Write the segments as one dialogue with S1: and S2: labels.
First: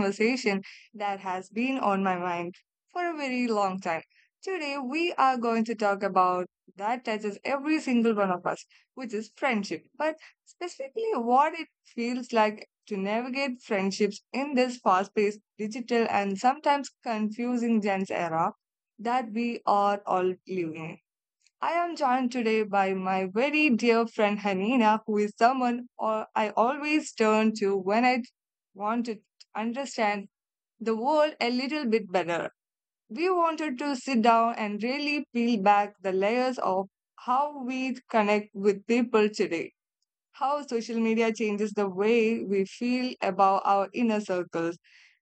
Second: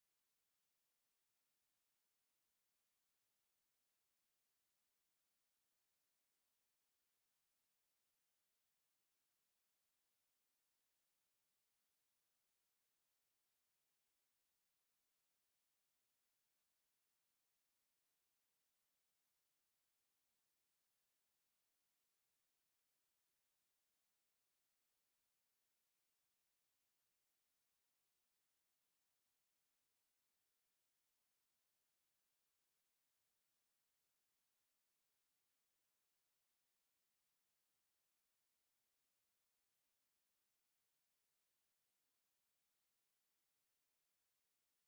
S1: conversation that has been on my mind for a very long time. Today, we are going to talk about that touches every single one of us, which is friendship, but specifically what it feels like to navigate friendships in this fast paced, digital, and sometimes confusing Gen's era that we are all living in. I am joined today by my very dear friend Hanina, who is someone or I always turn to when I want to understand the world a little bit better. We wanted to sit down and really peel back the layers of how we connect with people today, how social media changes the way we feel about our inner circles,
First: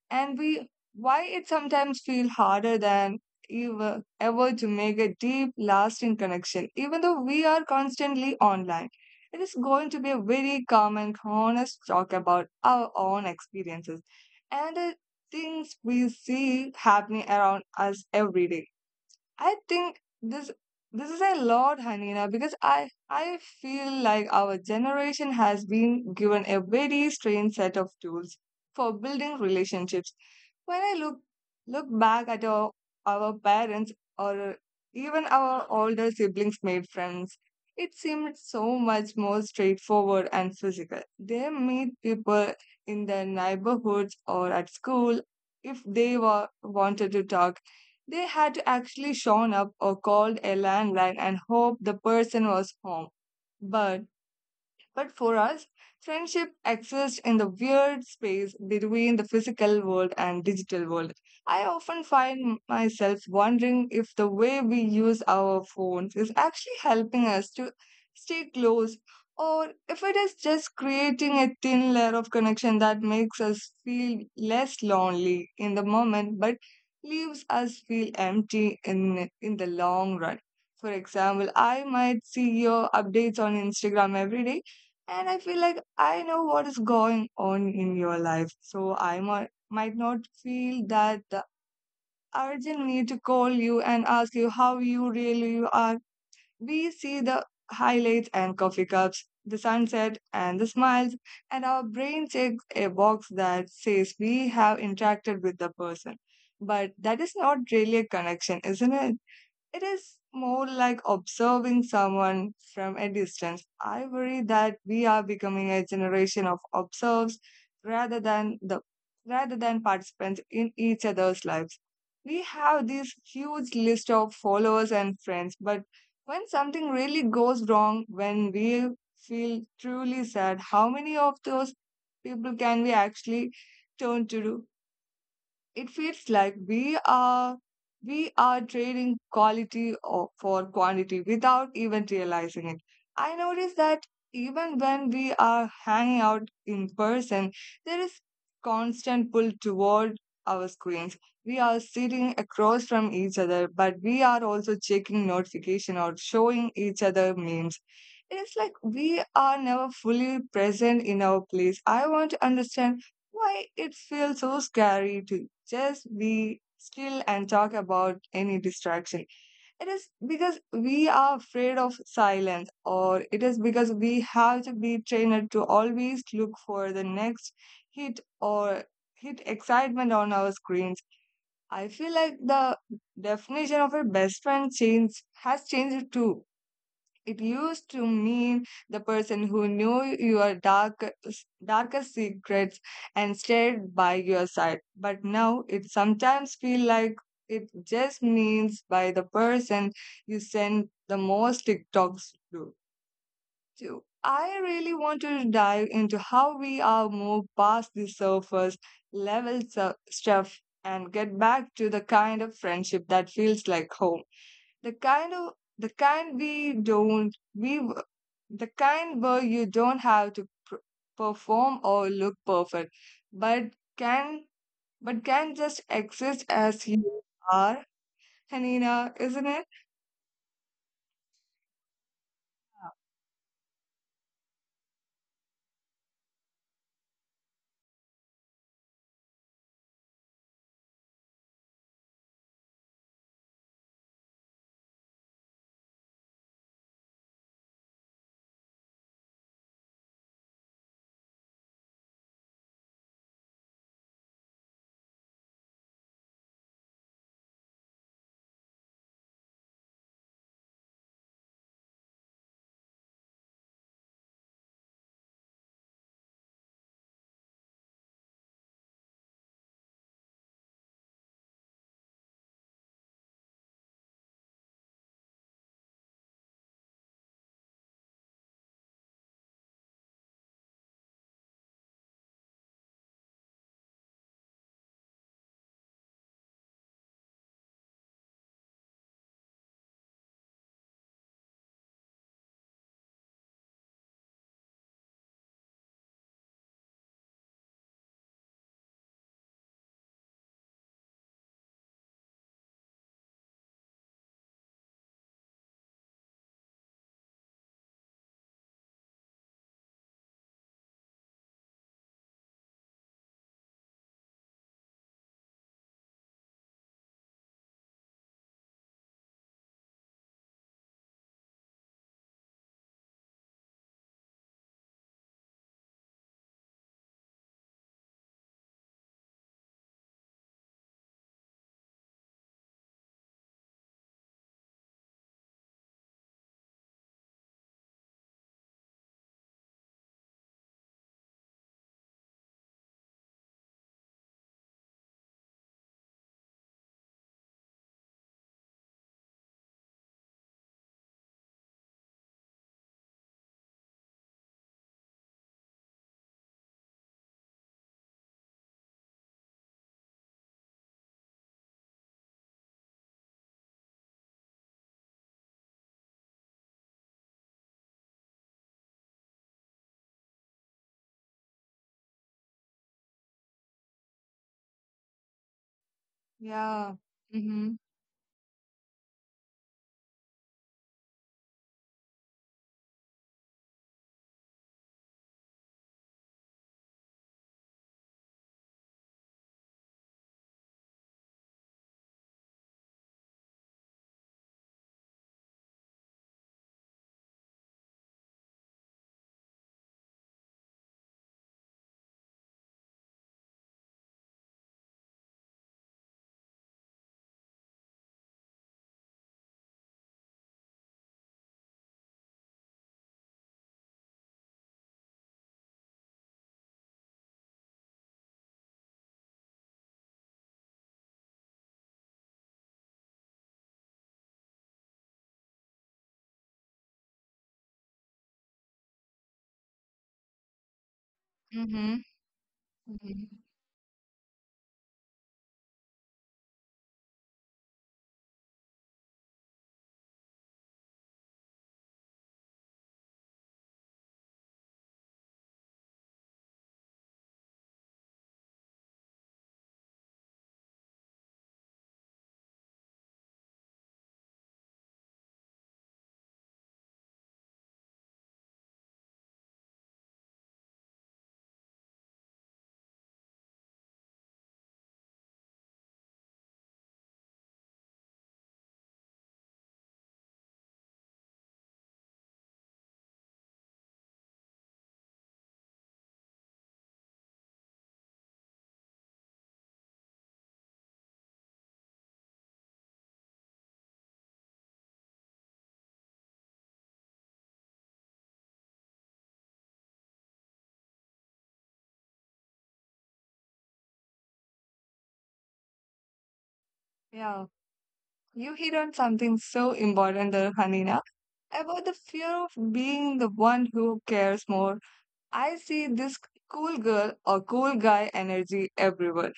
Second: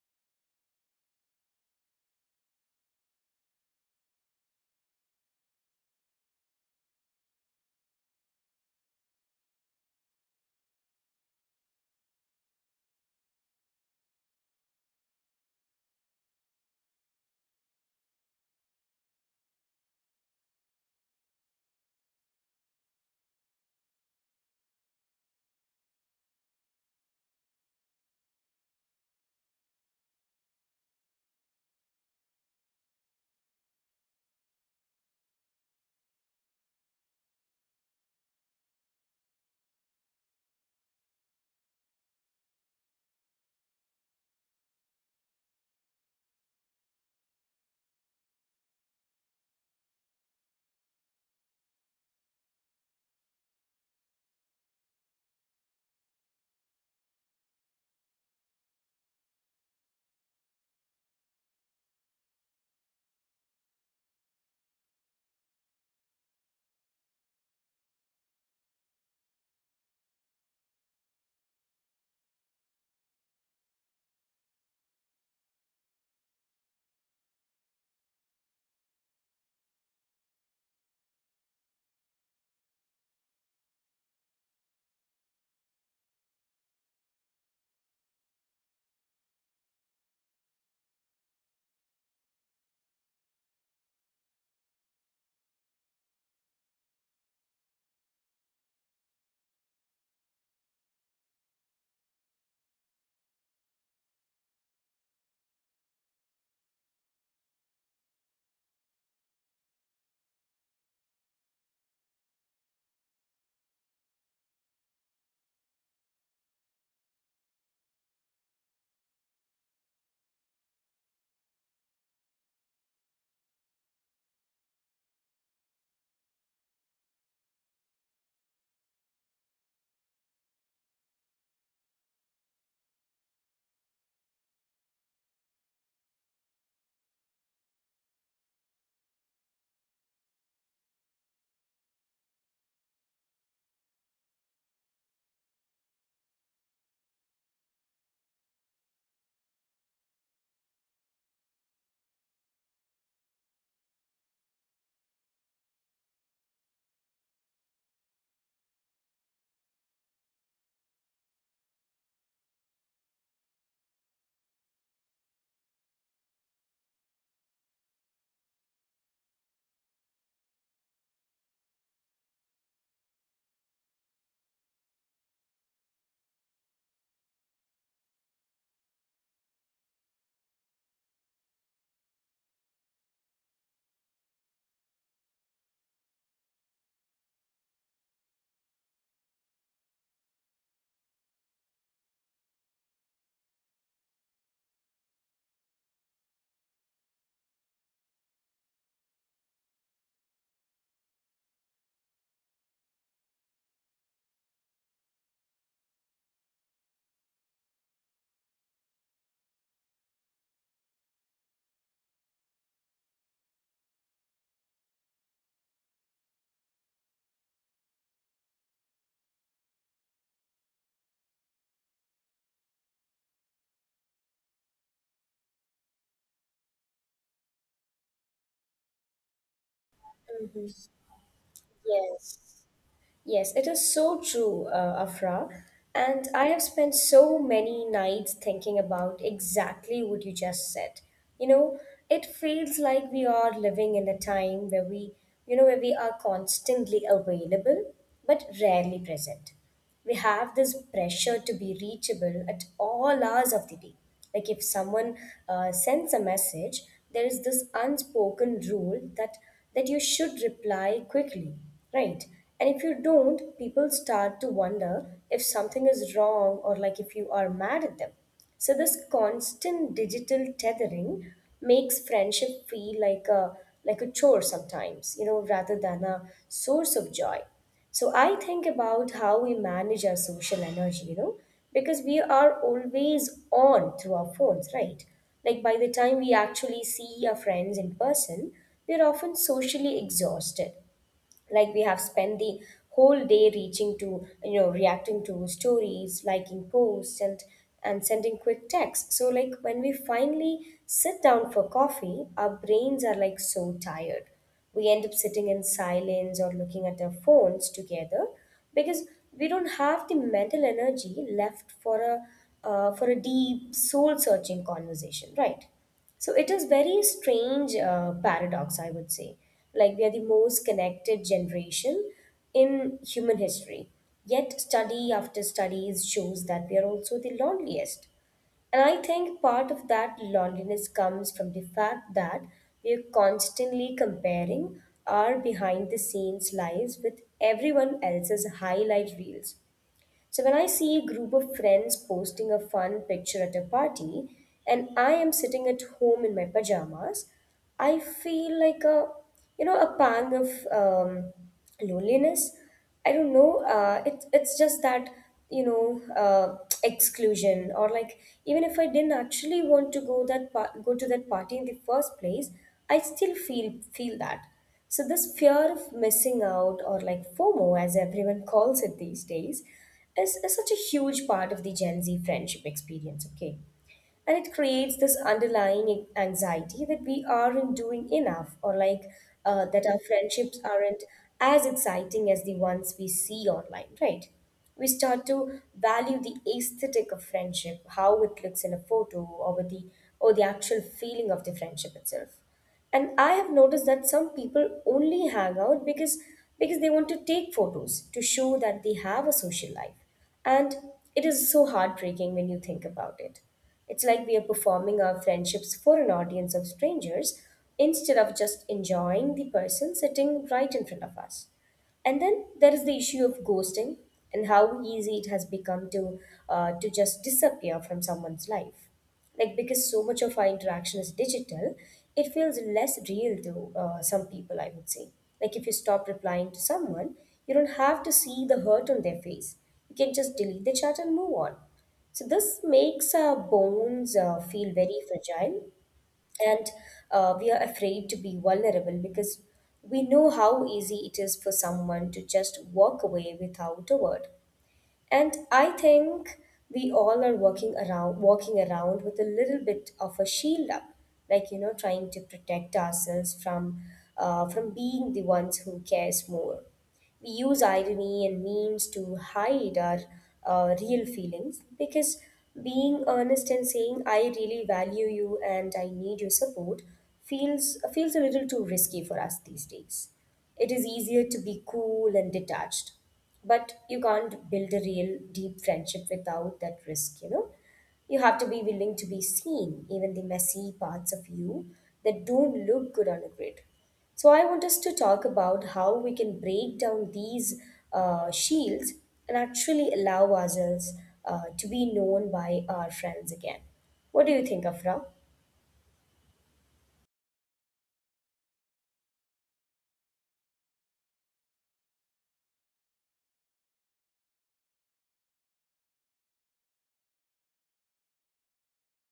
S1: and we why it sometimes feels harder than ever, ever to make a deep lasting connection, even though we are constantly online. It is going to be a very calm and honest talk about our own experiences and the things we see happening around us every day. I think this this is a lot, Hanina, because I feel like our generation has been given a very strange set of tools for building relationships. When I look back at our parents or even our older siblings made friends, it seemed so much more straightforward and physical. They meet people in their neighborhoods or at school. If they were wanted to talk, they had to actually shown up or called a landline and hope the person was home. But but for us, friendship exists in the weird space between the physical world and digital world. I often find myself wondering if the way we use our phones is actually helping us to stay close, or if it is just creating a thin layer of connection that makes us feel less lonely in the moment but leaves us feel empty in the long run. For example, I might see your updates on Instagram every day, and I feel like I know what is going on in your life. So I might not feel that the urgent need to call you and ask you how you really are. We see the highlights and coffee cups, the sunset and the smiles, and our brain checks a box that says we have interacted with the person. But that is not really a connection, isn't it? It is more like observing someone from a distance. I worry that we are becoming a generation of observers rather than the rather than participants in each other's lives. We have this huge list of followers and friends, but when something really goes wrong, when we feel truly sad, how many of those people can we actually turn to? It feels like we are trading quality for quantity without even realizing it. I notice that even when we are hanging out in person, there is constant pull toward our screens. We are sitting across from each other, but we are also checking notification or showing each other memes. It's like we are never fully present in our place. I want to understand why it feels so scary to just be still and talk about any distraction. It is because we are afraid of silence, or it is because we have to be trained to always look for the next hit or hit excitement on our screens. I feel like the definition of a best friend change has changed too. It used to mean the person who knew your darkest secrets and stayed by your side. But now it sometimes feels like it just means by the person you send the most TikToks to. So I really want to dive into how we are moved past the surface level stuff and get back to the kind of friendship that feels like home. The kind of the kind we don't we the kind where you don't have to perform or look perfect, but can can just exist as you are, Hanina, isn't it?
S2: Mhm. Yes, yes, it is so true, Afra. And I have spent so many nights thinking about exactly what you just said. You know, it feels like we are living in a time where we, you know, where we are constantly available but rarely present. We have this pressure to be reachable at all hours of the day. Like if someone sends a message, there is this unspoken rule that you should reply quickly, right? And if you don't, people start to wonder if something is wrong or like if you are mad at them. So this constant digital tethering makes friendship feel like a chore sometimes, you know, rather than a source of joy. So I think about how we manage our social energy, you know, because we are always on through our phones, right? Like by the time we actually see our friends in person, we're often socially exhausted. Like we have spent the whole day reaching to, you know, reacting to stories, liking posts, and sending quick texts. So like when we finally sit down for coffee, our brains are like so tired, we end up sitting in silence or looking at our phones together because we don't have the mental energy left for a deep soul searching conversation, right? So it is very strange paradox, I would say. Like we are the most connected generation in human history. Yet study after studies shows that we are also the loneliest. And I think part of that loneliness comes from the fact that we are constantly comparing our behind the scenes lives with everyone else's highlight reels. So when I see a group of friends posting a fun picture at a party and I am sitting at home in my pajamas, I feel like a, you know, a pang of loneliness. I don't know. It's just that, you know uh, exclusion, or like, even if I didn't actually want to go to that party in the first place, I still feel that. So this fear of missing out, or like FOMO as everyone calls it these days, is such a huge part of the Gen Z friendship experience, okay? And it creates this
S1: Yeah. Mm-hmm.
S2: underlying anxiety that we aren't doing enough, or like that our friendships aren't as exciting as the ones we see online, right? We start to value the aesthetic of friendship, how it looks in a photo, or with the actual feeling of the friendship itself. And I have noticed that some people only hang out because they want to take photos to show that they have a social life, and it is so heartbreaking when you think about it. It's like we are performing our friendships for an audience of strangers instead of just enjoying the person sitting right in front of us. And then there is the issue of ghosting and how easy it has become to just disappear from someone's life. Like because so much of our interaction is digital, it feels less real to some people, I would say. Like if you stop replying to someone, you don't have to see the hurt on their face. You can just delete the chat and
S1: Mm-hmm.
S2: move on. So this
S1: Mm-hmm.
S2: makes our bones feel very fragile, and we are afraid to be vulnerable because we know how easy it is for someone to just walk away without a word. And I think we all are working around walking around with a little bit of a shield up, like, you know, trying to protect ourselves from being the ones who cares more. We use irony and memes to hide our real feelings, because being honest and saying I really value you and I need your support feels a little too risky for us these days. It is easier to be cool and detached, but you can't build a real deep friendship without that risk, you know. You have to be willing to be seen, even the messy parts of you that don't look good on a grid. So I want us to talk about how we can break down these shields and actually allow ourselves to be known by our friends again. What do you think, Afra?
S1: Yeah. You hit on something so important there, Hanina, about the fear of being the one who cares more. I see this cool girl or cool guy energy everywhere.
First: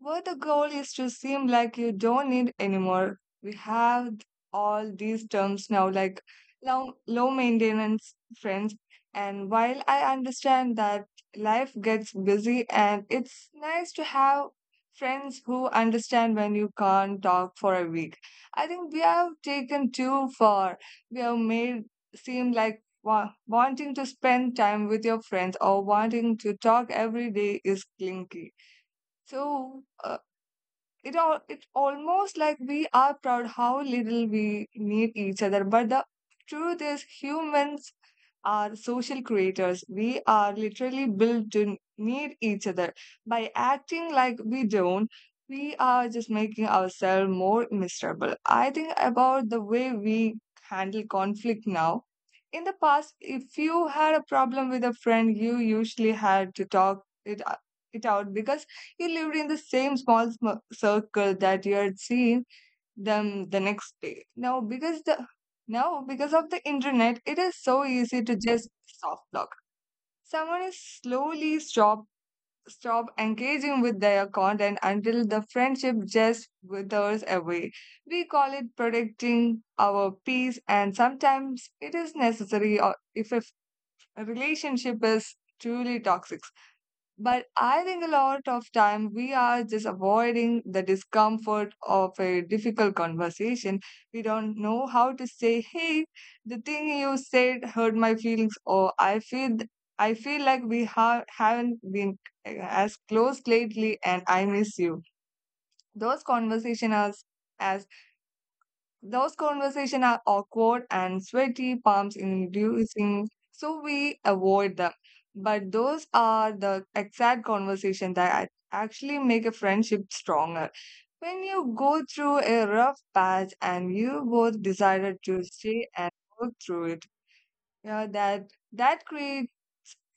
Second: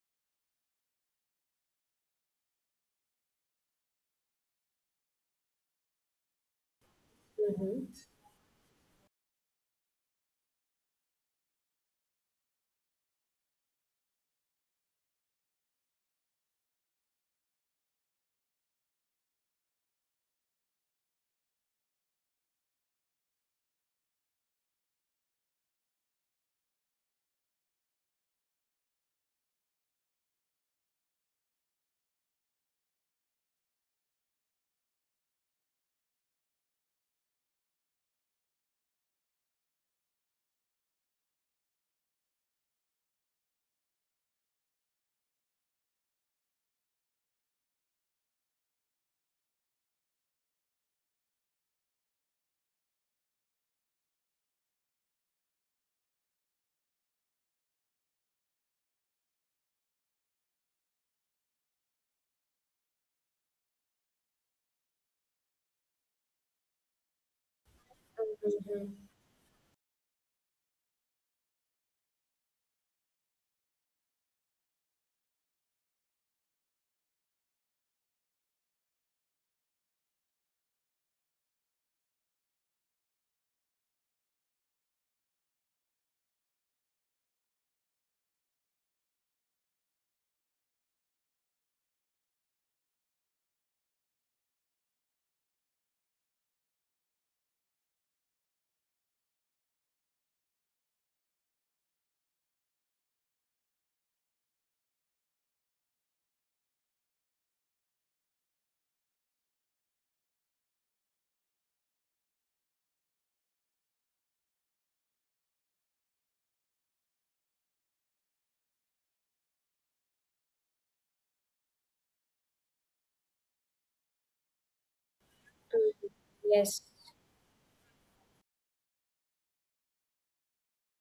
S1: But the goal is to seem like you don't need anymore. We have all these terms now, like low
S2: Mm-hmm.
S1: maintenance friends. And while I understand that life gets busy and it's nice to have friends who understand when you can't talk for a week, I think we have taken too far. We have made seem like wanting to spend time with your friends or wanting to talk every day is clinky. So, it almost like we are proud how little we need each other, but the truth is humans are social creators. We are literally built to need each other. By acting like we don't, we are just making ourselves more miserable. I think about the way we handle conflict now. In the past, if you had a problem with a friend, you usually had to talk it out because you lived in the same small circle that you had seen them the next day. Now because of the internet, it is so easy to just
S2: Mm-hmm.
S1: soft block. Someone is slowly stop engaging with their content until the friendship just withers away. We call it protecting our peace, and sometimes it is necessary or if a relationship is truly toxic. But I think a lot of time we are just avoiding the discomfort of a difficult conversation. We don't know how to say, "Hey, the thing you said hurt my feelings," or "I feel like we haven't been as close lately, and I miss you." Those conversations are as those conversations are awkward and sweaty, palms inducing, so we avoid them. But those are the exact conversations that actually make a friendship stronger. When you go through a rough patch and you both decided to stay
S2: Yes,
S1: and work through it, yeah, that creates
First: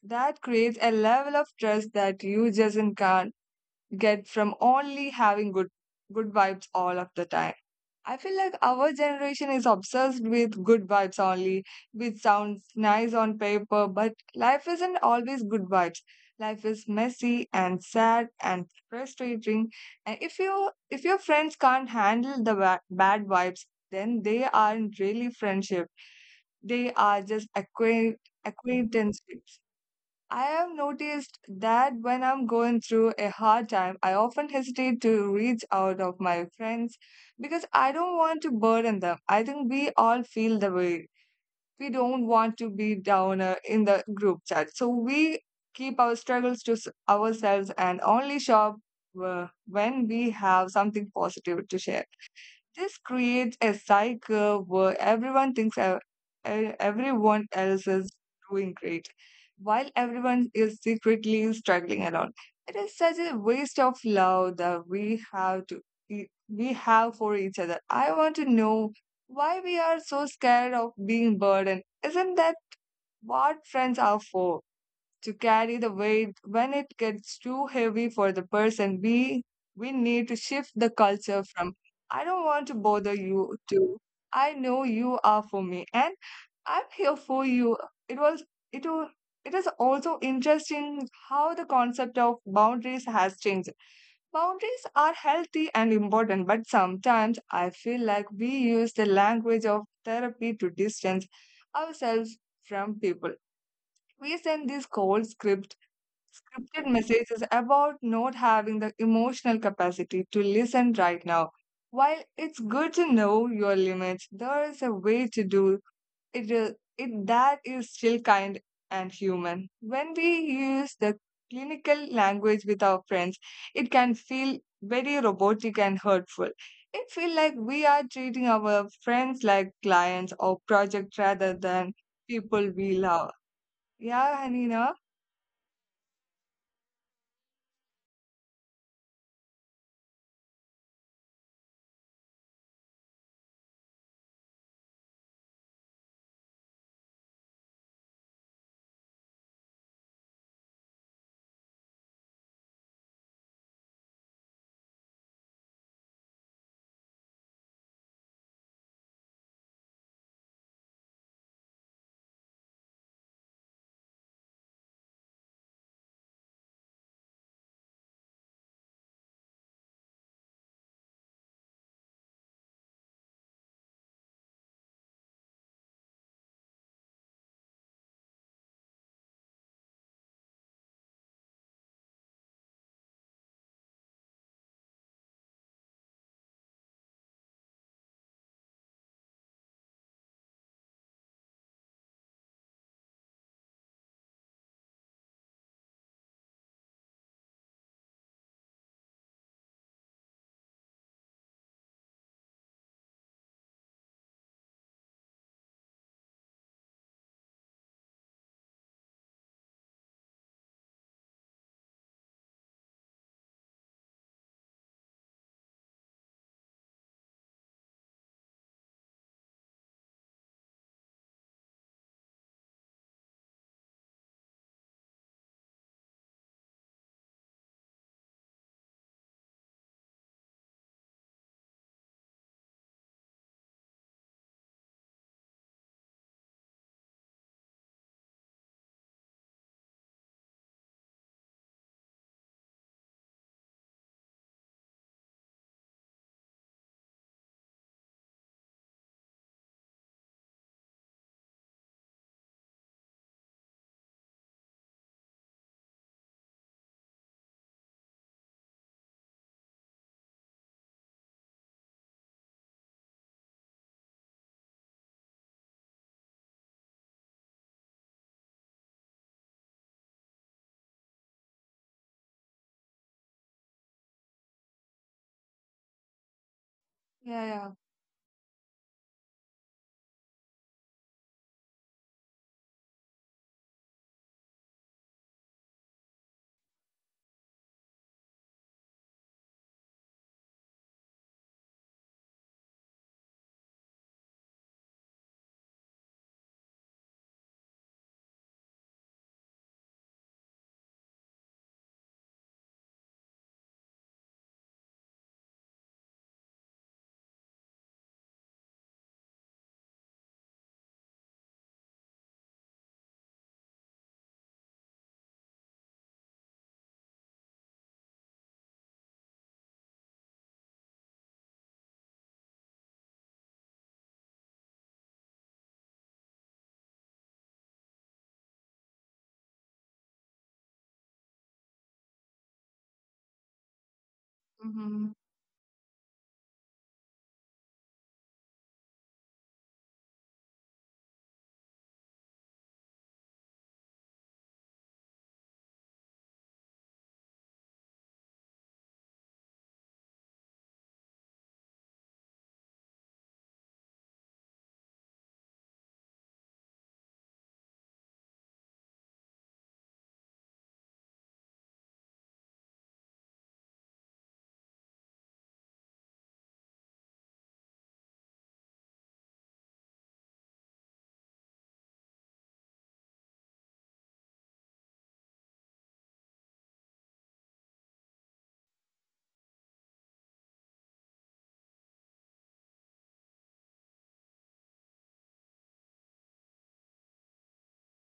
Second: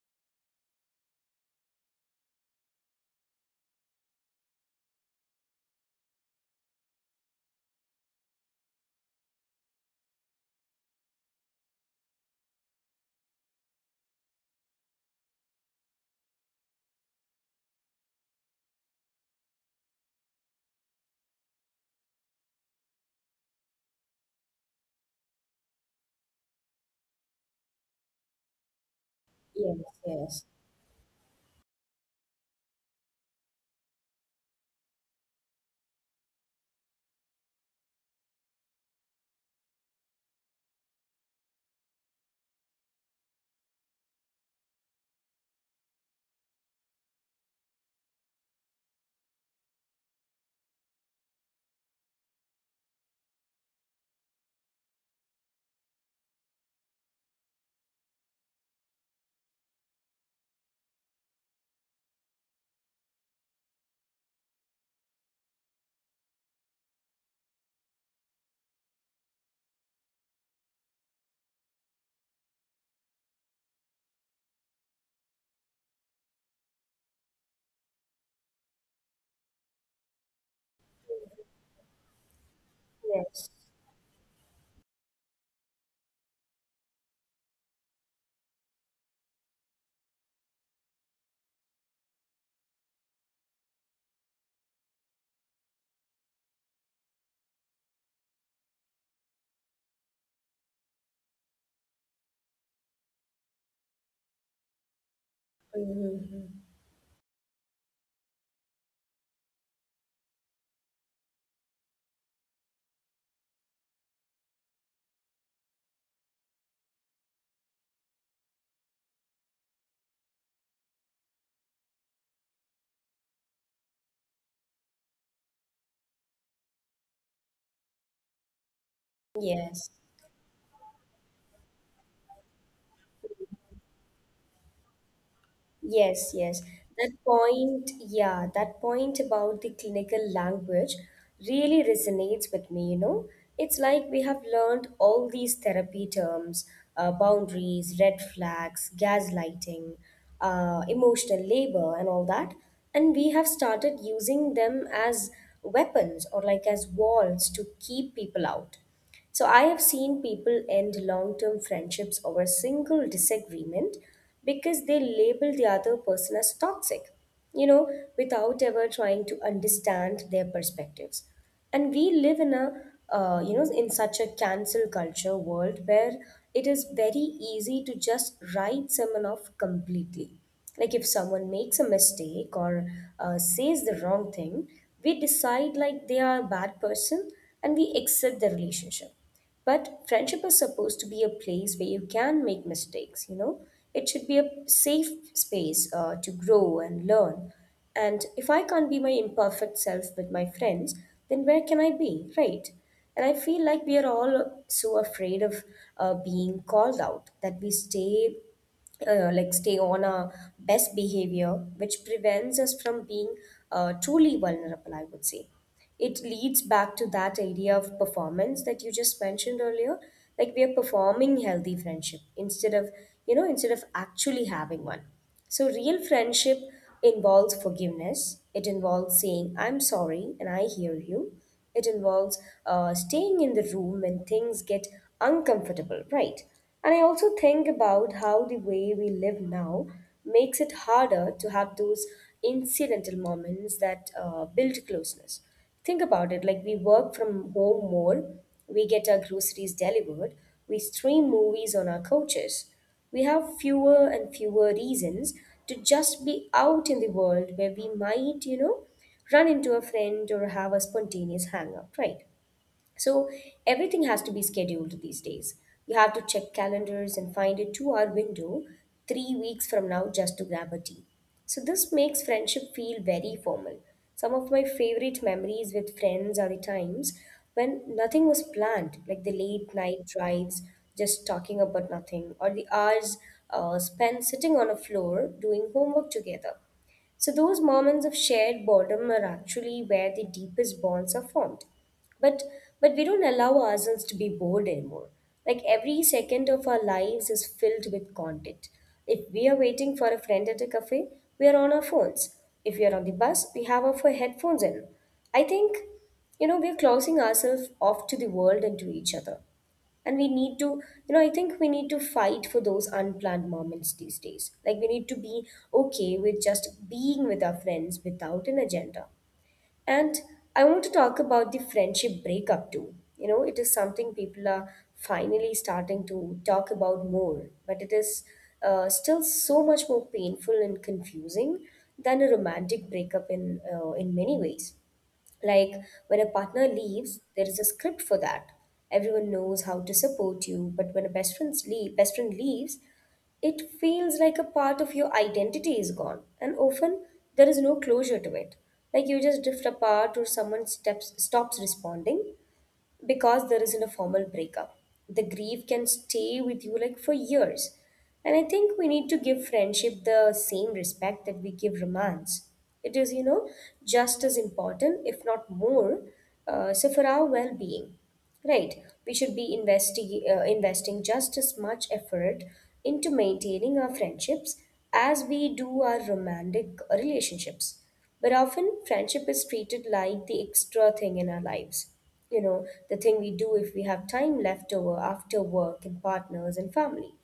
S1: that creates a level of trust that you just can't get from only having good vibes all of the time. I feel like our generation is obsessed with good vibes only, which sounds nice on paper, but life isn't always good vibes. Life is messy and sad and frustrating. And if your friends can't handle the bad vibes, then they aren't really friendship. They are just acquaintanceships.
S2: yes, yes,
S1: I have noticed that when I'm going through a hard time, I often hesitate to reach out of my friends because I don't want to burden them. I think we all feel the way. We don't want to be downer in the group chat. So we keep our struggles to ourselves and only shop when we have something positive to share. This creates a cycle where everyone thinks everyone else is doing great, while everyone is secretly struggling alone. It is such a waste of love that we we have for each other. I want to know why we are so scared of being burdened. Isn't that what friends are for? To carry the weight when it gets too heavy for the person. We need to shift the culture from I don't want to bother
S2: yes.
S1: you to I know you are for me and I'm here for you. It was it was it is also interesting how the concept of boundaries has changed. Boundaries are healthy and important, but sometimes I feel like we use the language of therapy to distance ourselves from people. We send this cold
S2: Mm-hmm.
S1: Scripted message is about not having the emotional capacity to listen right now. While it's good to know your limits, there is a way to do it that is still kind and human. When we use the clinical language with our friends, it can feel very robotic and hurtful. It feels like we are treating our
S2: Yes.
S1: friends like clients or project rather than people we love. Yeah, Hanina?
S2: Yes, yes. That point, yeah, that point about the clinical language really resonates with me, you know. It's like we have learned all these therapy terms, boundaries, red flags, gaslighting, emotional labor, and all that. And we have started using them as weapons, or like as walls to keep people out. So I have seen people end long term friendships over a single disagreement because they label the other person as toxic, you know, without ever trying to understand their perspectives. And we live in a, you know, in such a cancel culture world where it is very easy to just write someone off completely. Like if someone makes a mistake or says the wrong thing, we decide like they are a bad person and we exit the relationship. But friendship is supposed to be a place where you can make mistakes, you know. It should be a safe space to grow and learn. And if I can't be my imperfect self with my friends, then where can I be, right? And I feel like we are all so afraid of being called out that we stay, stay on our best behavior, which prevents us from being truly vulnerable, I would say. It leads back to that idea of performance that you just mentioned earlier. Like we are performing healthy friendship instead of, you know, instead of actually having one. So, real friendship involves forgiveness. It involves saying, I'm sorry and I hear you. It involves staying in the room when things get uncomfortable, right? And I also think about how the way we live now makes it harder to have those incidental moments that build closeness. Think about it, like we work from home more, we get our groceries delivered, we stream movies on our couches. We have fewer and fewer reasons to just be out in the world where we might, you know, run into a friend or have a spontaneous hangout, right? So everything has to be scheduled these days. You have to check calendars and find a 2-hour window 3 weeks from now just to grab a tea. So this makes friendship feel very formal. Some of my favorite memories with friends are the times when
S1: Yeah, yeah.
S2: nothing was planned, like the late night drives, just talking about nothing, or the hours spent sitting on a floor doing homework together. So, those moments of shared boredom are actually where the deepest bonds are formed. But, but we don't allow ourselves to be bored anymore. Like every second of our lives is filled with content. If we are waiting for a friend at a cafe, we are on our phones. If we are on the bus, we have our headphones in. I think, you know, we are closing ourselves off to the world and to each other, and we need to, you know, I think we need to fight for those unplanned moments these days. Like we need to be okay with just being with our friends without an agenda. And I want to talk about the friendship breakup too, you know. It is something people are finally starting to talk about more, but it is still so much more painful and confusing than a romantic breakup in, in many ways.
S1: Mhm.
S2: Like when a partner leaves, there is a script for that. Everyone knows how to support you, but when a best friend leaves, it feels like a part of your identity is gone, and often there is no closure to it. Like you just drift apart, or someone steps stops responding, because there isn't a formal breakup. The grief can stay with you like for years. And I think we need to give friendship the same respect that we give romance. It is, you know, just as important, if not more, so for our well being. Right. We should be investing just as much effort into maintaining our friendships as we do our romantic relationships. But often, friendship is treated like the extra thing in our lives. You know, the thing we do if we have time left over after work and partners and family.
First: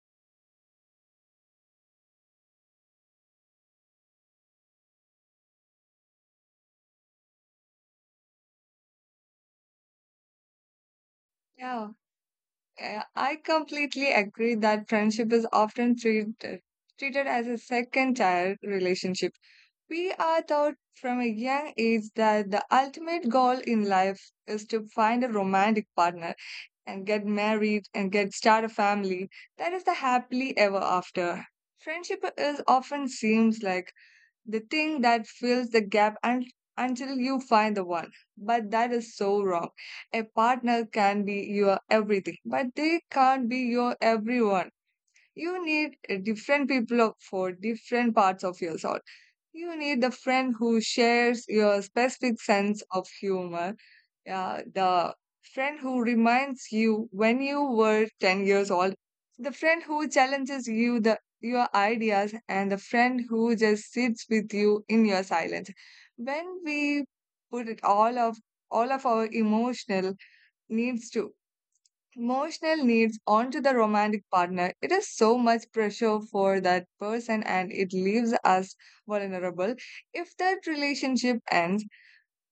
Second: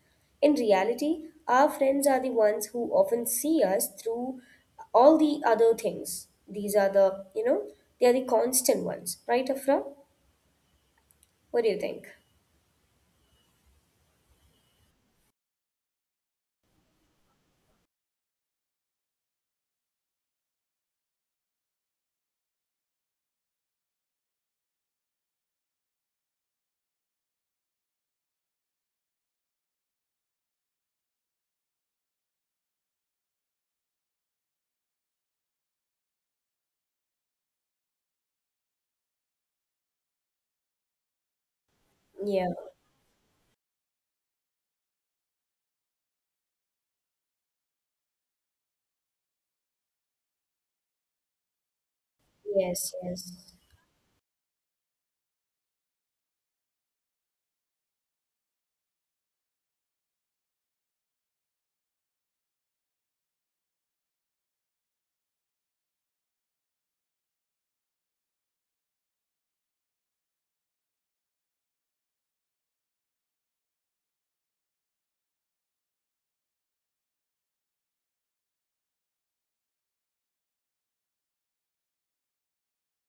S2: In reality, our friends are the ones who often see us through all the other things. These are the, you know, they are the constant ones, right, Afra? What do you
S1: Yeah,
S2: think?
S1: eh, I completely agree that friendship is often treated as a second tier relationship. We are taught from a young age that the ultimate goal in life is to find a romantic partner and get married and get start a family. That is the happily ever after. Friendship is often seems like the thing that fills the gap until you find the one. But that is so wrong. A partner
S2: Yeah,
S1: can be your everything, but they can't be your everyone. You need different people for different parts of your soul. You need the friend who
S2: yes,
S1: shares
S2: yes.
S1: your specific sense of humor, yeah, the friend who reminds you when you were 10 years old, the friend who challenges you the your ideas and the friend who just sits with you in your silence. When we put it all of our emotional needs to emotional needs onto the romantic partner, it is so much pressure for that person and it leaves us vulnerable. If that relationship ends,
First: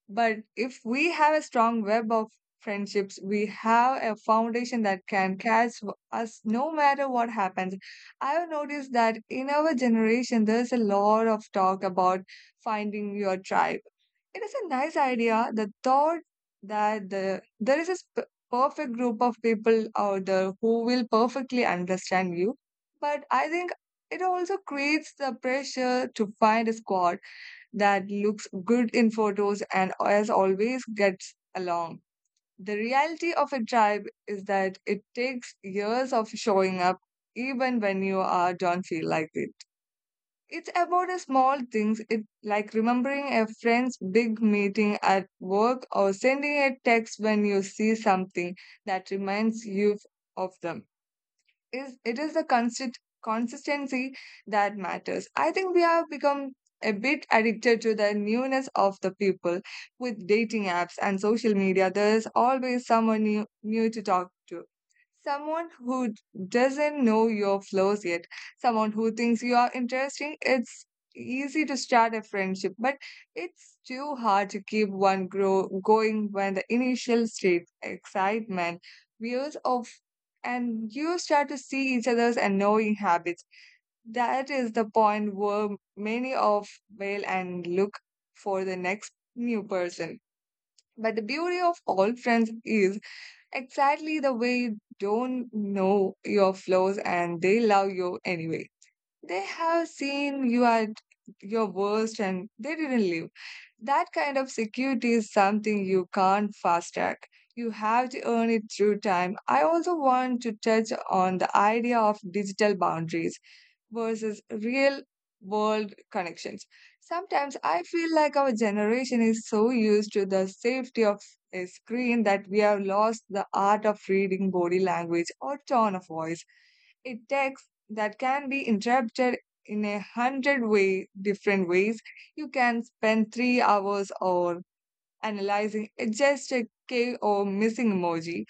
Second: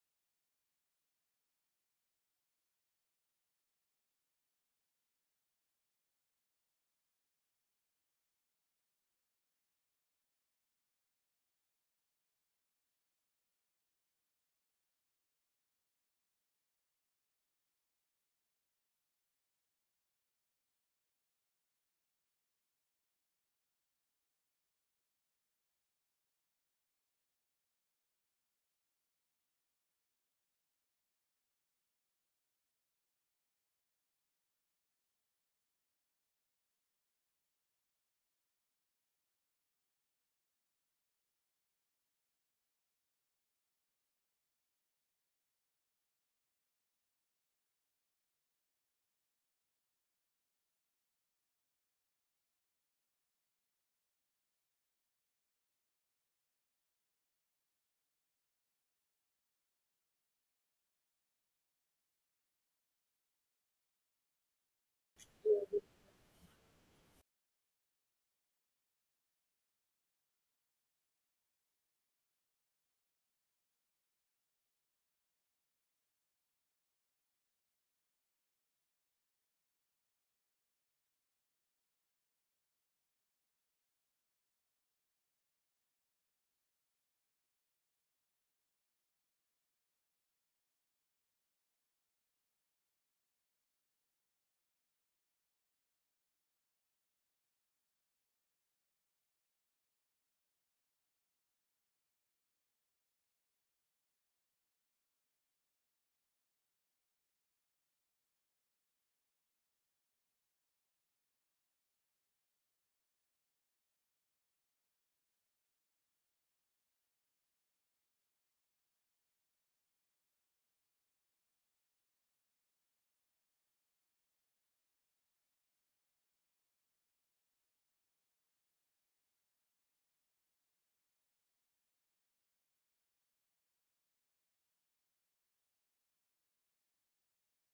S1: but if we have a strong web of friendships, we have a foundation that can catch us no matter what happens. I've noticed that in our generation, there's a lot of talk about finding your tribe. It is a nice idea. The thought that there is a perfect group of people out there who will perfectly understand you. But I think it also creates the pressure to find a squad that looks good in photos and as always gets along. The reality of a tribe is that it takes years of showing up even when you are don't feel like it. It's about the small things, like remembering a friend's big meeting at work or sending a text when you see something that reminds you of them. Is it is the consist- consistency that matters. I think we have become a bit addicted to the newness of the people with dating apps and social media. There's always someone new, new to talk to. Someone who doesn't know your flaws yet, someone who thinks you are interesting. It's easy to start a friendship, but it's too hard to keep one grow going when the initial state, excitement, views of, and you start to see each other's annoying habits. That is the point where many of fail and look for the next new person. But the beauty of all friends is exactly the way you don't know your flaws and they love you anyway. They have seen you at your worst and they didn't leave. That kind of security is something you can't fast track. You have to earn it through time. I also want to touch on the idea of digital boundaries versus real world connections. Sometimes I feel like our generation is so used to the safety of a screen that we have lost the art of reading body language or tone of voice. A text that can be interpreted in a hundred-way different ways. You can spend 3 hours or analyzing just a K or missing emoji.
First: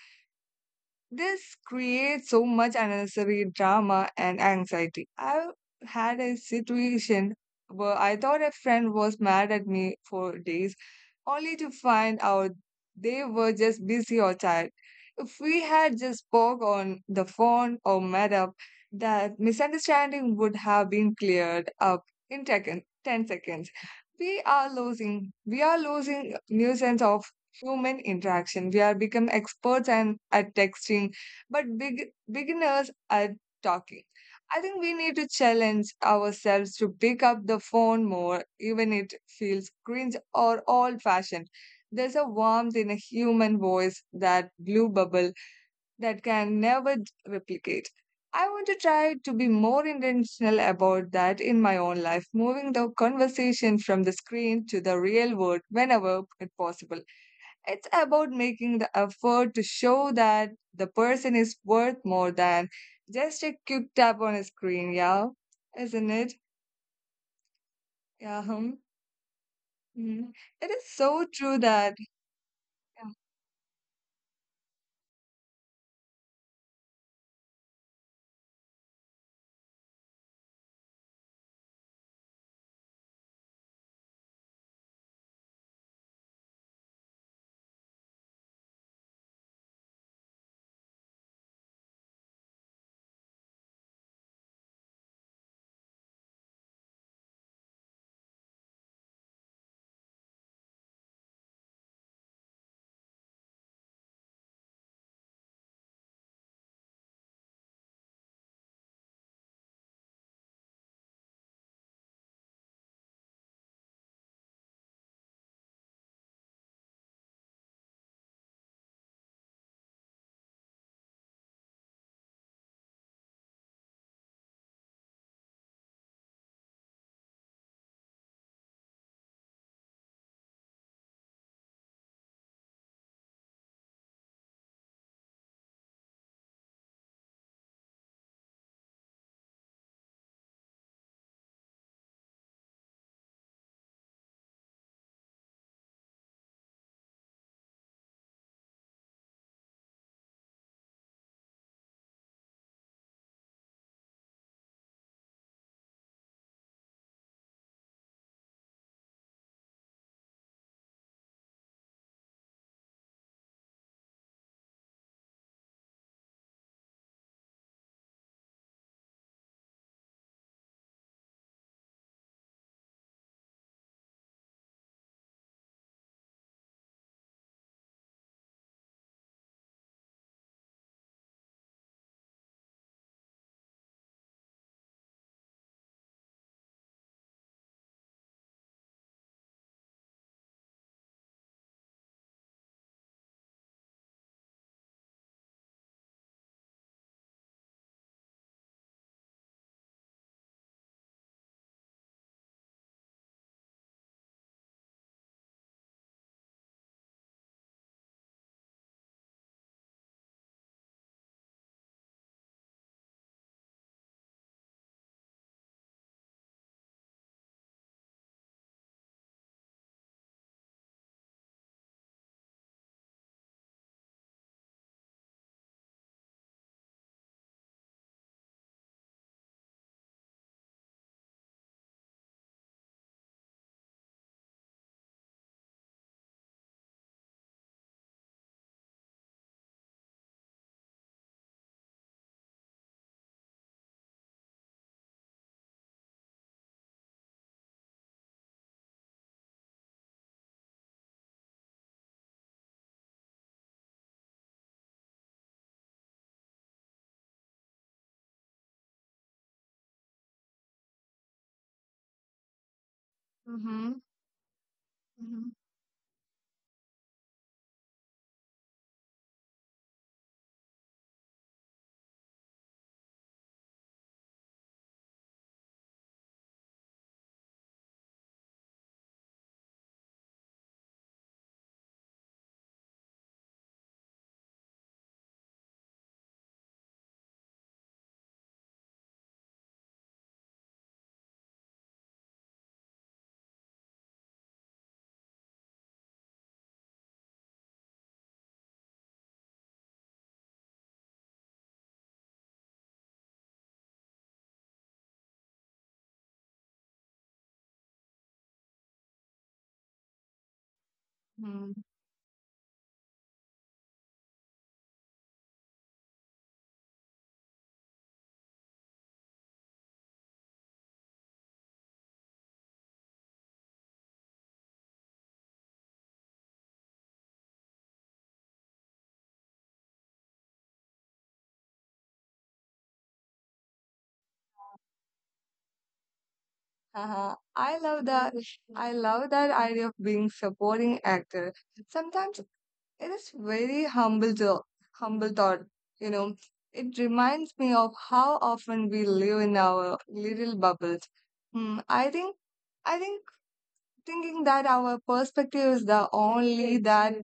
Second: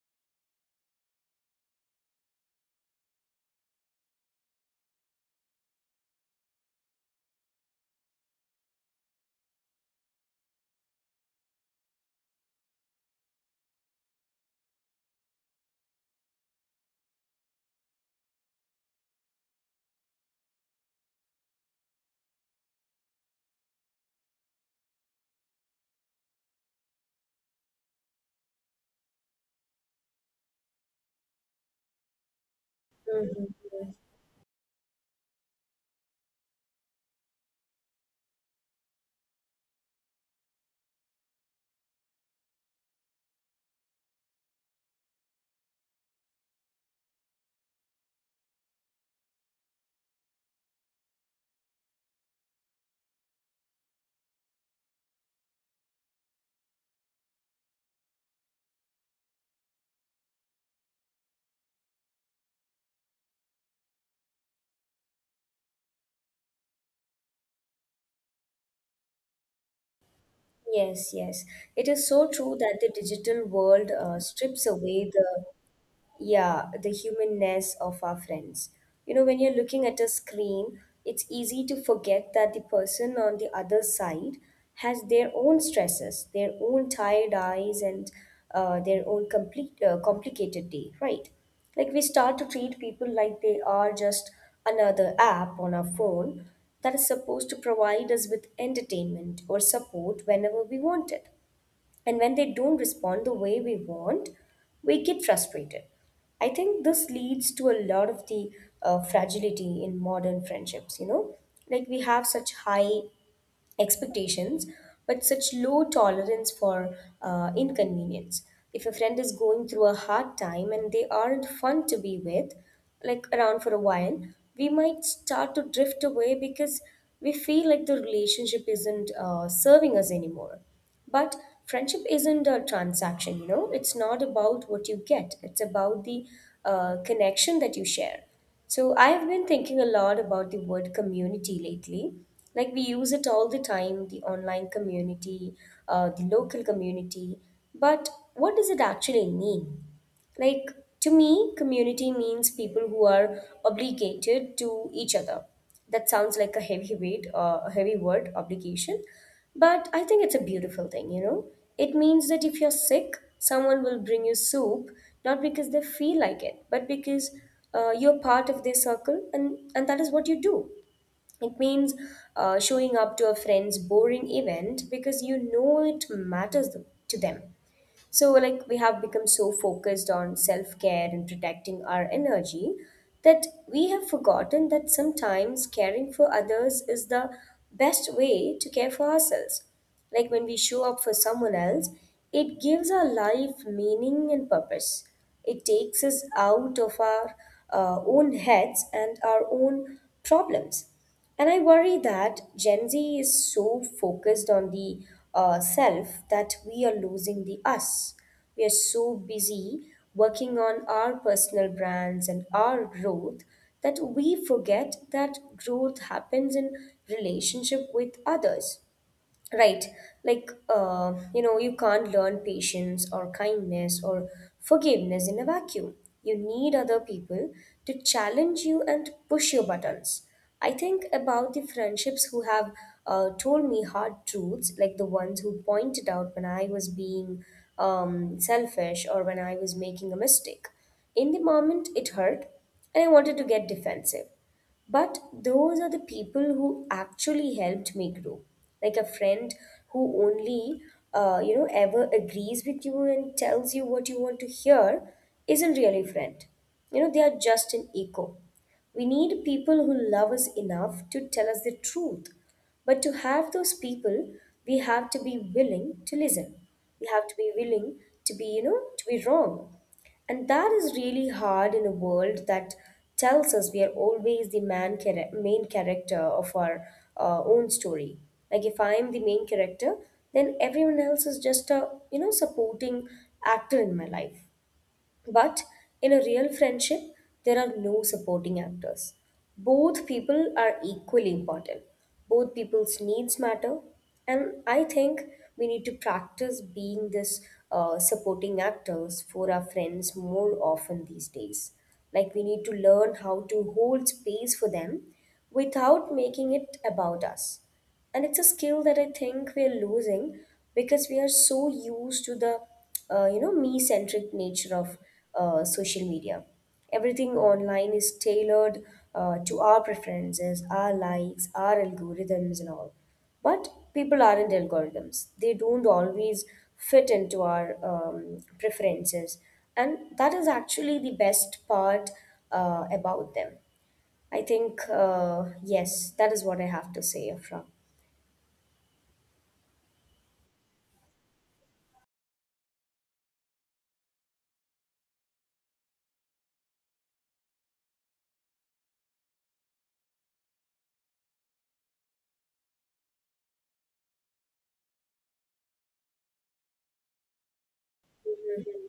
S1: This creates so much unnecessary drama and anxiety. I had a situation where I thought a friend was mad at me for days, only to find out they were just busy or tired. If we had just spoke on the phone or met up, that misunderstanding would have been cleared up in 10 seconds. We are losing nuisance of human interaction. We are become experts and at texting, but big beginners at
S2: Hmm.
S1: talking. I think we need to challenge ourselves to pick up the phone more, even it feels cringe or old fashioned. There's a warmth in a human voice, that blue bubble that can never replicate. I want to try to be more intentional about that in my own life, moving the conversation from the screen to the real world whenever it possible. It's about making the effort to show that the person is worth more than just a quick tap on a screen, yeah? Isn't it? Yeah. Hmm. Mhm. It is so
S2: Yes,
S1: true
S2: yes.
S1: that.
S2: It is so true that the digital world strips away the humanness of our friends. You know, when you're looking at a screen, it's easy to forget that the person on the other side has their own stresses, their own tired eyes, and their own complete complicated day, right? Like, we start to treat people like they are just another app on our phone that is supposed to provide us with entertainment or support whenever we want it, and when they don't respond the way we want, we get frustrated. I think this leads to a lot of the fragility in modern friendships, you know? Like, we have such high expectations, but such low tolerance for inconvenience. If a friend is going through a hard time and they aren't fun to be with, like around for a while, we might start to drift away because we feel like the relationship isn't serving us anymore. But friendship isn't a transaction, you know, it's not about what you get, it's about the connection that you share. So I've been thinking a lot about the word community lately. Like, we use it all the time: the online community, the local community. But what does it actually mean? Like, to me, community means people who are obligated to each other. That sounds like a heavy weight, a heavy word, obligation. But I think it's a beautiful thing, you know? It means that if you're sick, someone will bring you soup, not because they feel like it, but because you're part of their circle, and that is what you do. It means showing up to a friend's boring event because you know it matters to them. So, like, we have become so focused on self care and protecting our energy that we have forgotten that sometimes caring for others is the best way to care for ourselves. Like, when we show up for someone else, it gives our life meaning and purpose. It takes us out of our own heads and our own problems. And I worry that Gen Z is so focused on the self that we are losing the us. We are so busy working on our personal brands and our growth that we forget that growth happens in relationship with others. Right. Like, you know, you can't learn patience or kindness or forgiveness in a vacuum. You need other people to challenge you and push your buttons. I think about the friendships who have told me hard truths, like the ones who pointed out when I was being selfish or when I was making a mistake. In the moment, it hurt, and I wanted to get defensive. But those are the people who actually helped me grow. Like, a friend who you know, ever agrees with you and tells you what you want to hear isn't really a friend. You know, they are just an echo. We need people who love us enough to tell us the truth. But to have those
S1: Mm-hmm.
S2: people, we have to be willing to listen. We have to be willing to be, you know, to be wrong. And that is really hard in a world that tells us we are always the main character of our own story. Like, if I am the main character, then everyone else is just a, you know, supporting actor in my life. But in a real friendship, there are no supporting actors. Both people are equally important. Both people's needs matter. And I think we need to practice being this supporting actors for our friends more often these days. Like, we need to learn how to hold space for them without making it about us. And it's a skill that I think we're losing
S1: Mm-hmm.
S2: because we are so used to the you know me-centric nature of social media. Everything online is tailored to our preferences, our likes, our algorithms, and all. But people aren't algorithms. They don't always fit into our preferences, and that is actually the best part about them. I think yes, that is what I have to say, Afra.
S1: Uh-huh. I love that. I love that idea of being supporting actor. Sometimes it is very humble thought, you know. It reminds me of how often we live in our little bubbles. Hmm, I think I think thinking that our perspective is the only that.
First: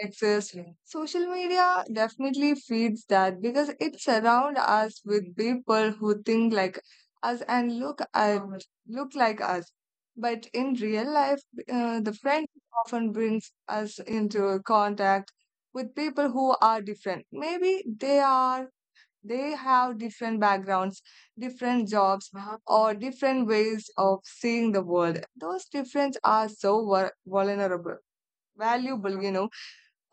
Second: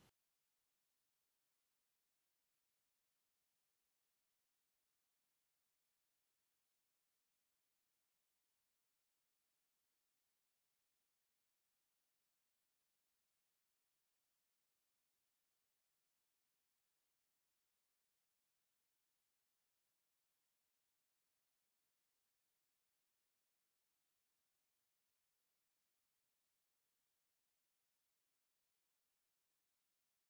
S1: Exactly. Social media definitely feeds that because it surrounds us with people who think like us and look like us. But in real life, the friend often brings us into contact with people who are different. Maybe they have different backgrounds, different jobs, or different ways of seeing the world. Those differences are so valuable, you know.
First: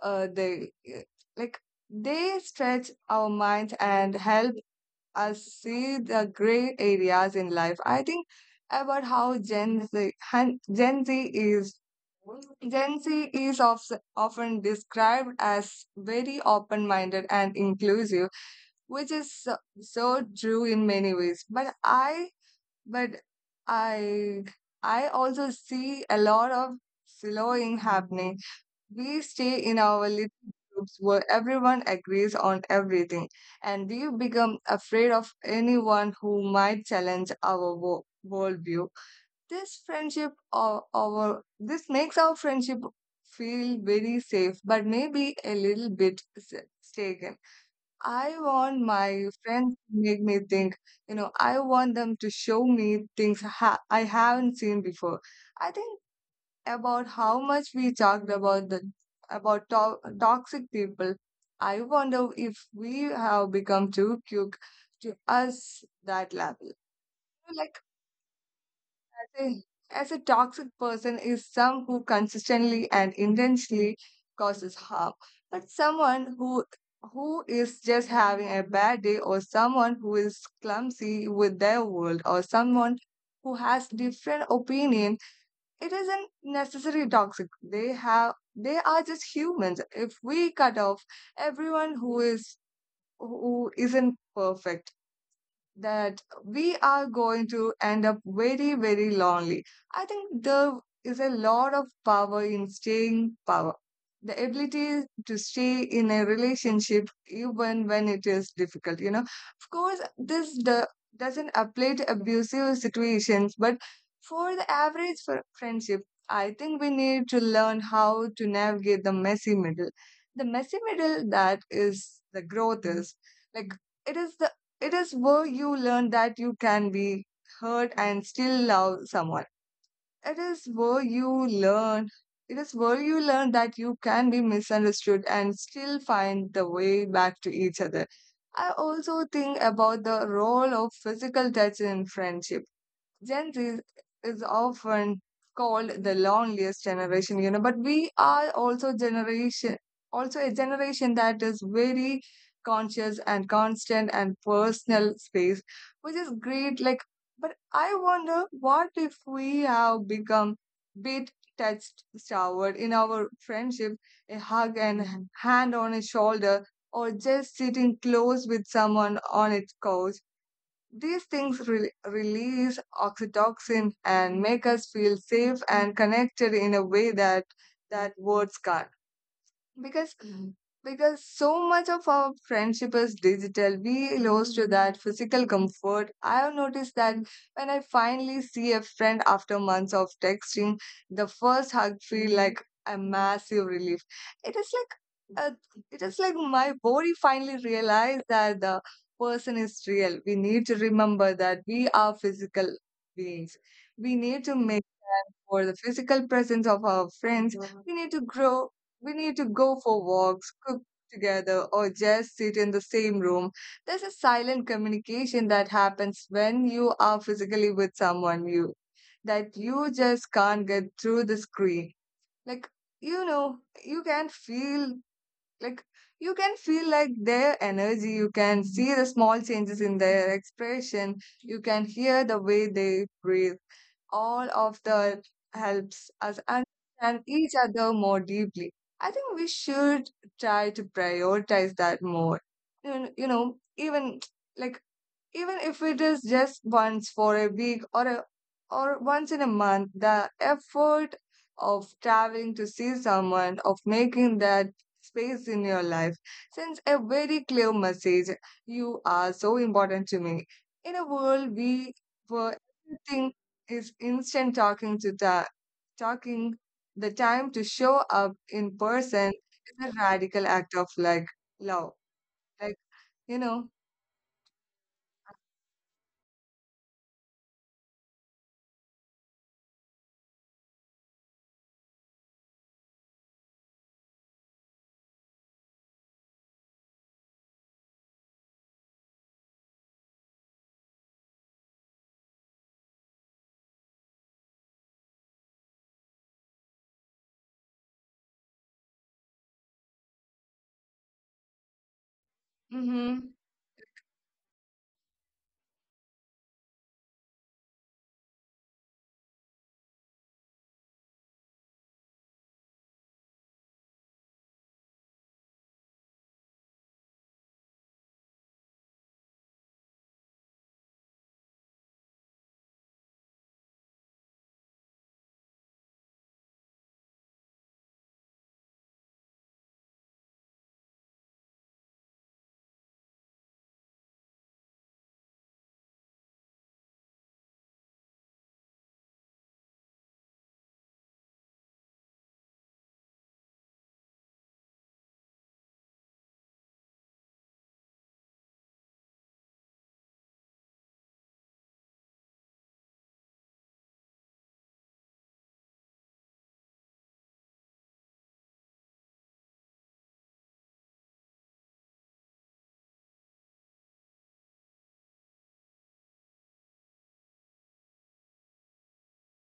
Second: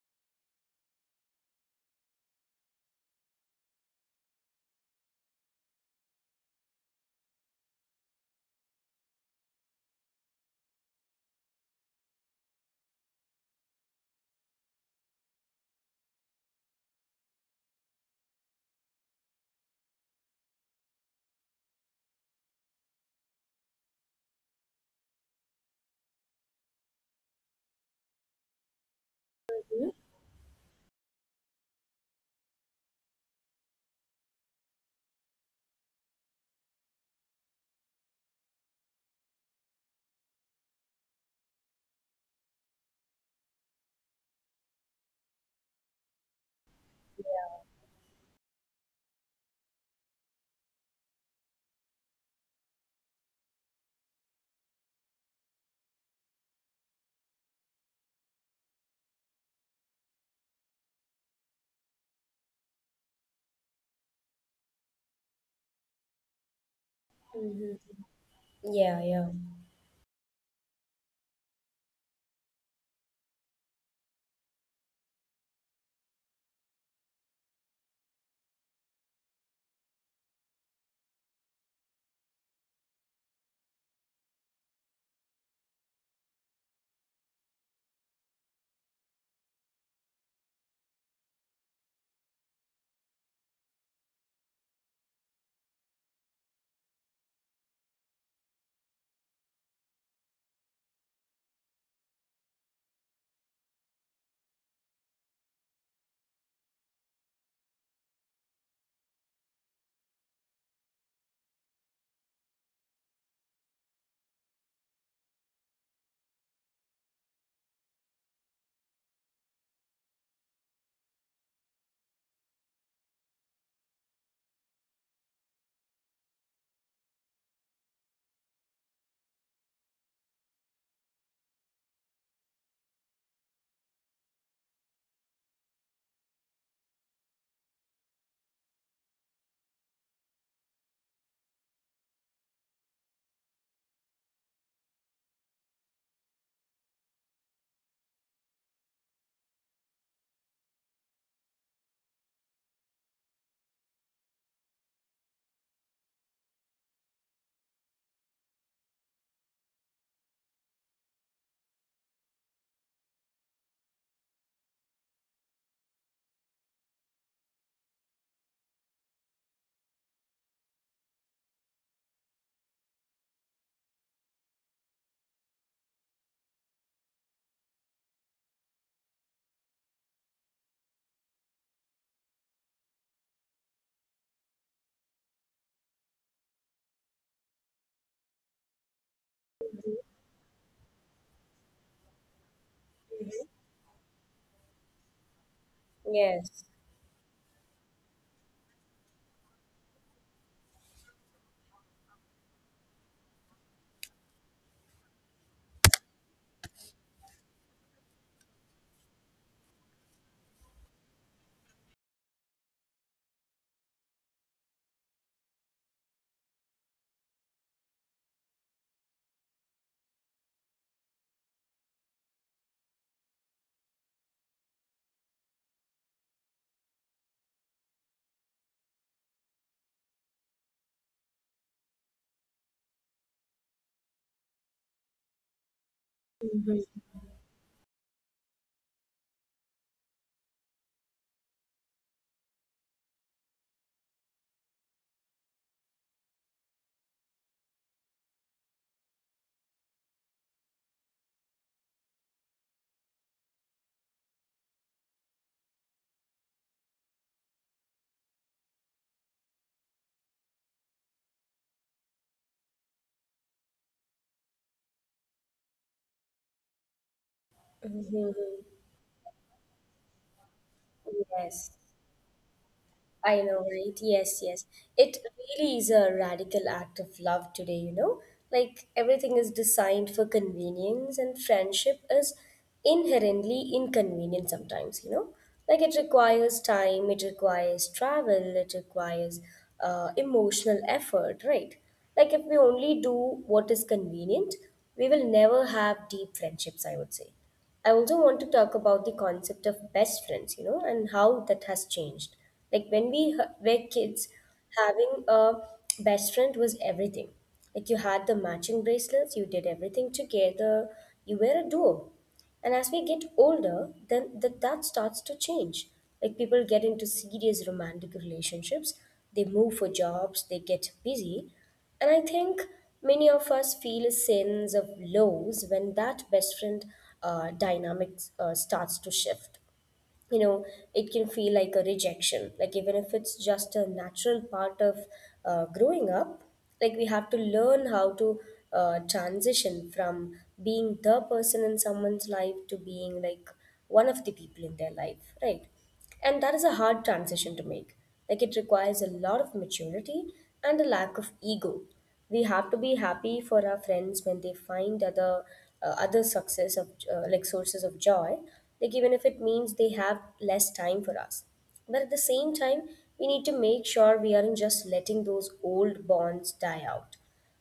S1: uh, they uh, like they stretch our minds and help us see the gray areas in life. I think about how Gen Z, han- Gen Z is of, often described as very open-minded and inclusive, which is so, so true in many ways. But I, I also see a lot of slowing happening. We stay in our little groups where everyone agrees on everything, and we become afraid of anyone who might challenge our worldview. This makes our friendship feel very safe, but maybe a little bit mistaken. I want my friends to make me think. You know, I want them to show me things I haven't seen before. I think about how much we talked about toxic people. I wonder if we have become too quick to us that level. Like
S2: Yeah, yeah.
S1: as a toxic person is some who consistently and intentionally causes harm, but someone who is just having a bad day or someone who is clumsy with their world or someone who has different opinion, it isn't necessarily toxic. They are just humans. If we cut off everyone who isn't perfect, that we are going to end up very, very lonely. I think there is a lot of power in staying power. The ability to stay in a relationship even when it is difficult, you know. Of course, this the doesn't apply to abusive situations, but for the average friendship, I think we need to learn how to navigate the messy middle. The messy middle that is the growth is like it is the it is where you learn that you can be hurt and still love someone. It is where you learn it is where you learn that you can be misunderstood and still find the way back to each other. I also think about the role of physical touch in friendship. Gen Z is often called the loneliest generation, you know, but we are also a generation that is very conscious and constant and personal space, which is great. Like, but I wonder what if we have become bit touched, showered in our friendship, a hug and hand on a shoulder, or just sitting close with someone on its couch. These things release oxytocin and make us feel safe and connected in a way that words can't. Because mhm, because so much of our friendship is digital, we lost to that physical comfort. I have noticed that when I finally see a friend after months of texting, the first hug feel like a massive relief. It is like uh, it is like my body
S2: Yes.
S1: finally realized that the person is real. We need to remember that we are physical beings. We need to make for the physical presence of our friends. we need to grow we need to go for walks, cook together, or just sit in the same room. There's a silent communication that happens when you are physically with someone you that you just can't get through the screen. Like, you know, you can feel like you can feel like their energy, you can see the small changes in their expression, you can hear the way they breathe. All of that helps us understand each other more deeply. I think we should try to prioritize that more. You know, even like even if it is just once for a week or once in a month, the effort of traveling to see someone, of making that space in your life, sends a very clear message: you are so important to me. In a world we where everything is instant, talking the time to show up in
S2: Mhm.
S1: person is a radical act of like love.
S2: Yes.
S1: Like, you know.
S2: I know, right? Yes, yes. It really is a radical act of love today, you know? Like, everything is designed for convenience, and friendship is inherently inconvenient sometimes, you know? Like, it requires time, it requires travel, it requires emotional effort, right? Like, if we only do what is convenient, we will never have deep friendships, I would say. I also want to talk about the concept of best friends, you know,
S1: Mm-hmm.
S2: and how that has changed. Like, when we were kids, having a best friend was everything. Like, you had the matching bracelets, you did everything together, you were a duo. And as we get older, then that starts to change. Like, people get into serious romantic relationships, they move for jobs, they get busy, and I think many of us feel a sense of lows when that best friend dynamics starts to shift. You know, it can feel like a rejection, like even if it's just a natural part of growing up. Like, we have to learn how to transition from being the person in someone's life to being like one of the people in their life, right? And that is a hard transition to make. Like, it requires a lot of maturity and a lack of ego. We have to be happy for our friends when they find other success of, like, sources of joy. Like, even if it means they have less time for us. But at the same time, we need to make sure we aren't just letting those old bonds die out.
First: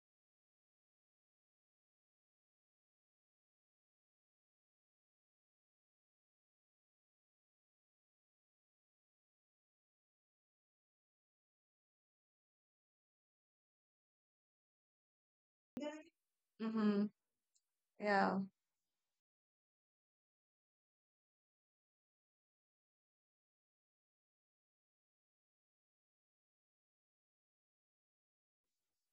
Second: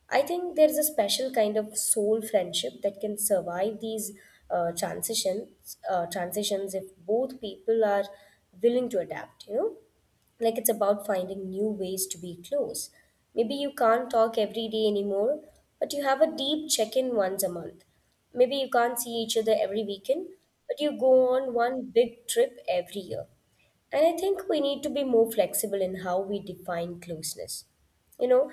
S2: I think there's a special kind of soul friendship that can survive these uh, transitions transitions if both people are willing to adapt, you know? Like, it's about finding new ways to be close. Maybe you can't talk every day anymore, but you have a deep check-in
S1: Mm-hmm.
S2: once a month. Maybe you
S1: Yeah.
S2: can't see each other every weekend, but you go on one big trip every year. And I think we need to be more flexible in how we define closeness. You know,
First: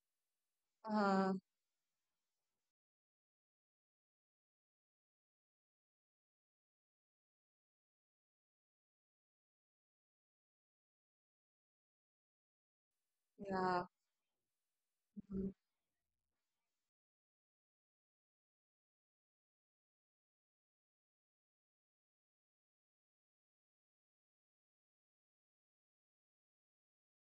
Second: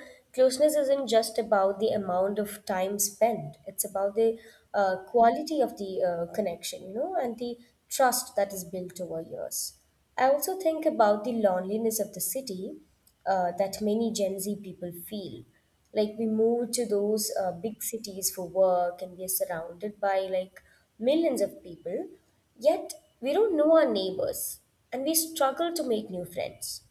S2: closeness
S1: Uh-huh.
S2: isn't just about the amount of time spent, it's about the quality of the connection, you know, and the trust that is built over years. I also think about the loneliness of the city
S1: Yeah.
S2: that many Gen Z people
S1: Mm-hmm.
S2: feel. Like, we move to those big cities for work and we are surrounded by like millions of people, yet we don't know our neighbors and we struggle to make new friends.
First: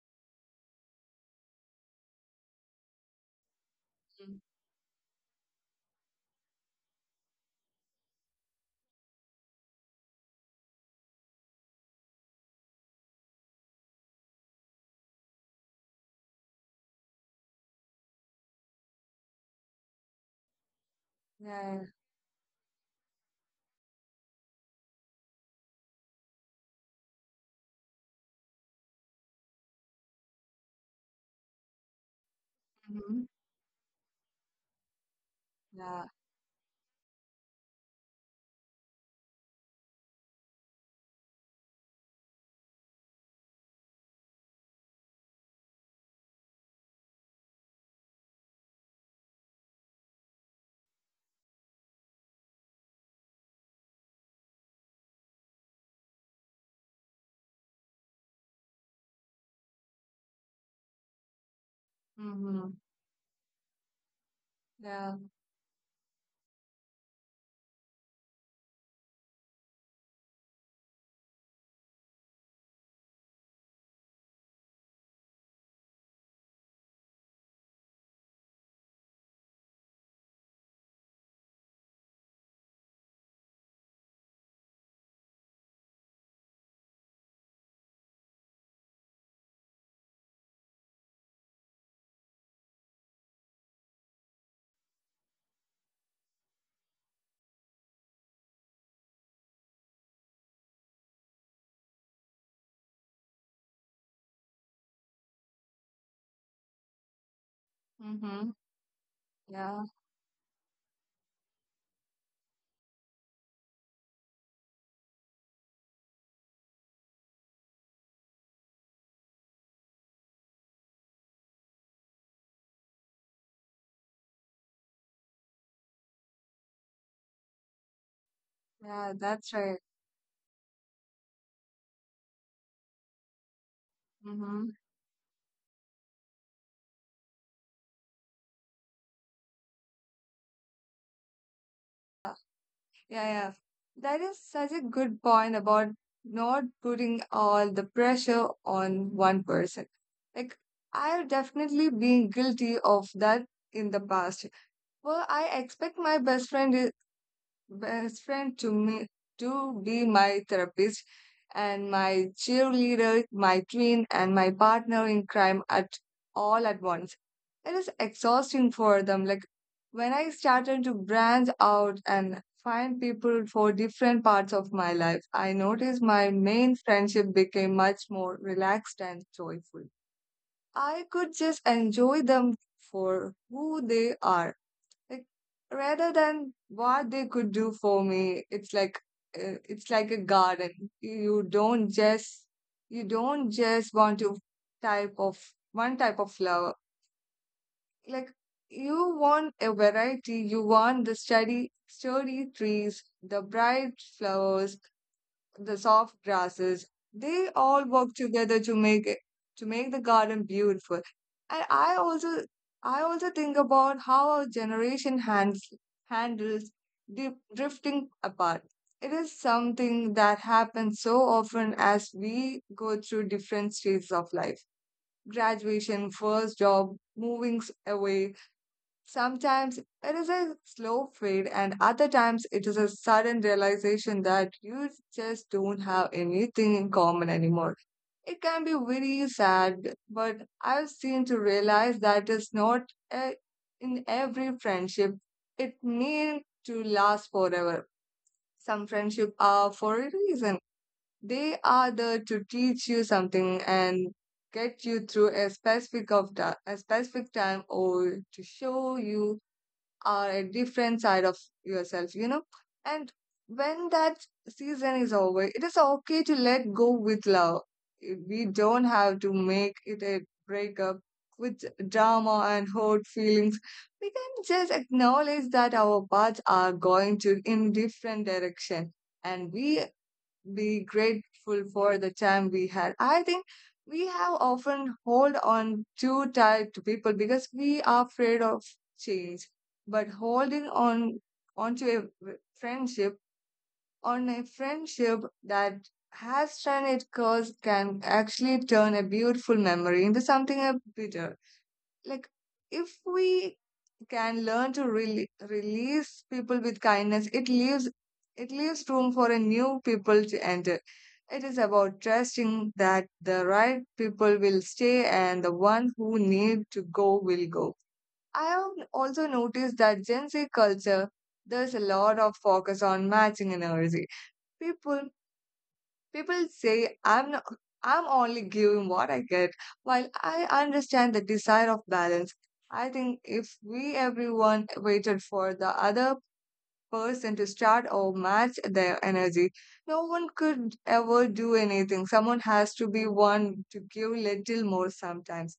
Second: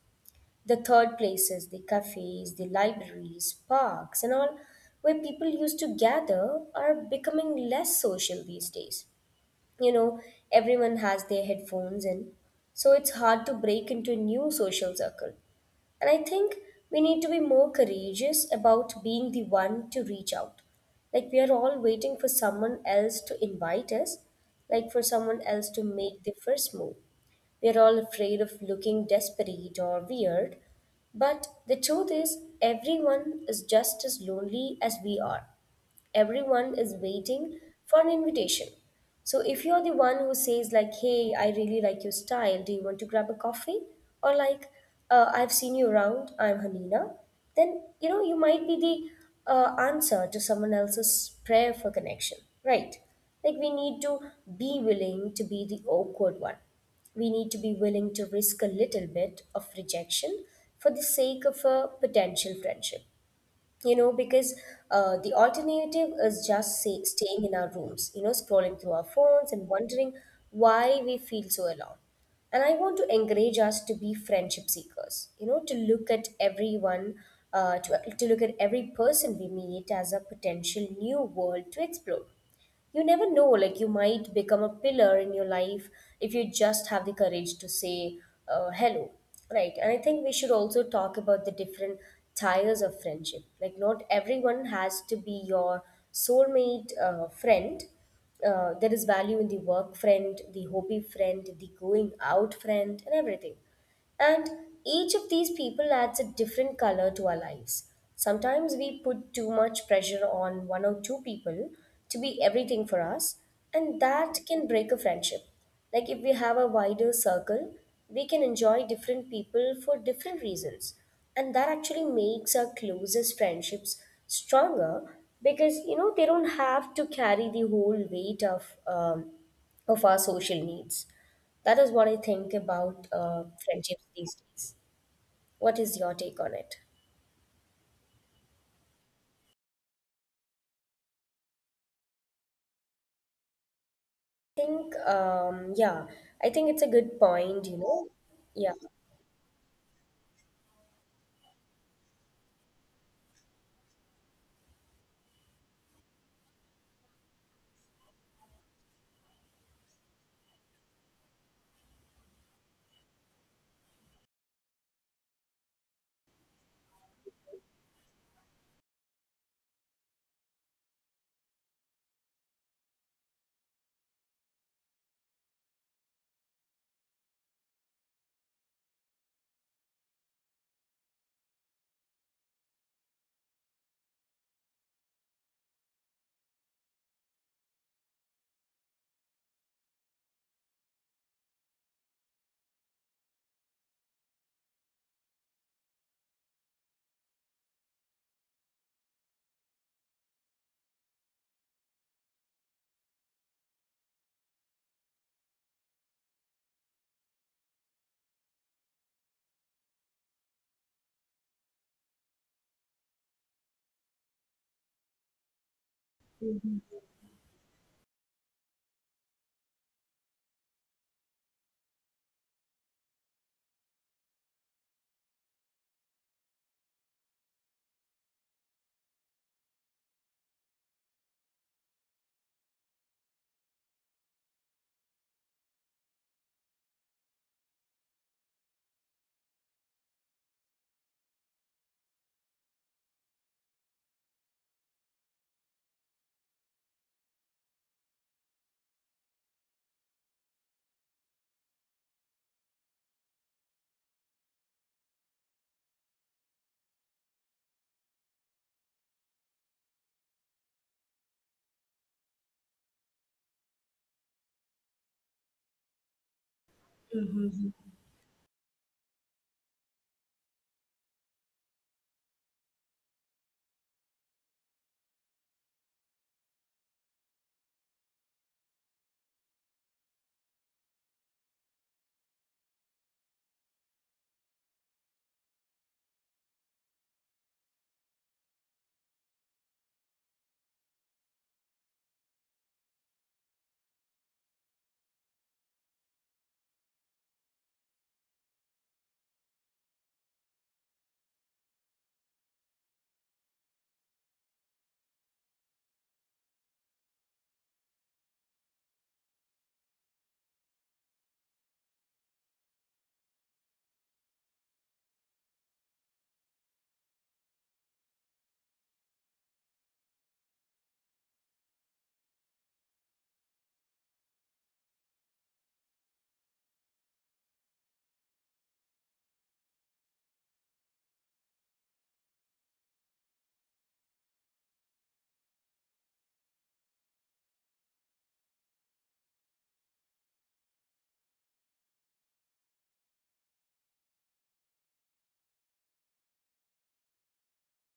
S2: The third places, the cafes, the libraries, parks, and all, where people used to gather, are becoming less social these days. You know, everyone has their headphones in, so it's hard to break into a new social circle. And I think we need to be more courageous about being the one to reach out. Like, we are
S1: Yeah.
S2: all waiting for someone else to invite us, like, for someone else to make the first move. We're all afraid of looking desperate or weird, but the truth is,
S1: Mm-hmm.
S2: everyone is just as lonely as we are.
S1: Yeah.
S2: Everyone is waiting for an invitation. So if you're the one who says, like, "Hey, I really like your style. Do you want to grab a coffee?" or like, "I've seen you around. I'm Hanina," then you know you might be the answer to someone else's prayer for connection, right? Like, we need to be willing to be the awkward one. We need to be willing to risk a little bit of rejection for the sake of a potential friendship.
S1: Mm-hmm.
S2: You know, because the
S1: Yeah.
S2: alternative is, just say, staying in our rooms, you know, scrolling through our phones and wondering why we feel so alone. And I want to encourage us to be friendship seekers, you know, to look at everyone, to look at every person we meet as a potential new world to explore. You never know, like, you might become a pillar in your life if you just have the courage to say hello, right? And I think we should also talk about the different tires of friendship. Like, not everyone has to be your soulmate friend. There is value in the work friend, the hobby friend, the going out friend, and everything. And each of these people adds a different color to our lives.
S1: Mm-hmm.
S2: Sometimes we put too
S1: Yeah.
S2: much pressure on one or two people to be everything for us, and that can break a friendship. Like, if we have a wider circle, we can enjoy different people for different reasons. And that actually makes our closest friendships stronger because you know they don't have to carry the whole
S1: Yeah.
S2: weight
S1: That's right.
S2: of our social needs. That is what I think about
S1: Mm-hmm.
S2: friendships these days. What is your take on it?
S1: Yeah. Yeah, yeah. That is such a good point
S2: I
S1: about
S2: think,
S1: not putting
S2: yeah, I
S1: all the
S2: think it's a good
S1: pressure
S2: point, you
S1: on
S2: know.
S1: one person.
S2: Yeah.
S1: Like, I've definitely been guilty of that in the past, where I expect my best friend to me to be my therapist and my cheerleader, my twin, and my partner in crime at all at once. It is exhausting for them. Like when I started to branch out and find people for different parts of my life, I noticed my main friendship became much more relaxed and joyful. I could just enjoy them for who they are, like rather than what they could do for me. It's like it's like a garden. You don't just you don't just want to type of one type of flower, like you want a variety. You want the sturdy trees, the bright flowers, the soft grasses. They all work together to make it to make the garden beautiful. And I also think about how our generation handles drifting apart. It is something that happens so often as we go through different stages of life: graduation, first job, moving away. Sometimes it is a slow fade, and other times it is a sudden realization that you just don't have anything in common anymore. It can be very sad, but I've seen to realize that it's not a, in every friendship, it means to last forever. Some friendship are for a reason. They are there to teach you something and get you through a specific time, or to show you are a different side of yourself, you know. And when that season is over, it is okay to let go with love. We don't have to make it a breakup with drama and hurt feelings. We can just acknowledge that our paths are going to in different direction, and we be grateful for the time we had. I think we have often hold on too tight to people because we are afraid of change. But holding on onto a friendship on a friendship that has done its course can actually turn a beautiful memory into something a bitter. Like, if we can learn to release people with kindness, it leaves room for a new people to enter. It is about trusting that the right people will stay and the one who need to go will go. I have also noticed that Gen Z culture, there's a lot of focus on matching energy. people People say I'm not, I'm only giving what I get, while I understand the desire of balance. I think if we everyone waited for the other person to start or match their energy, no one could ever do anything. Someone has to be one to give little more sometimes,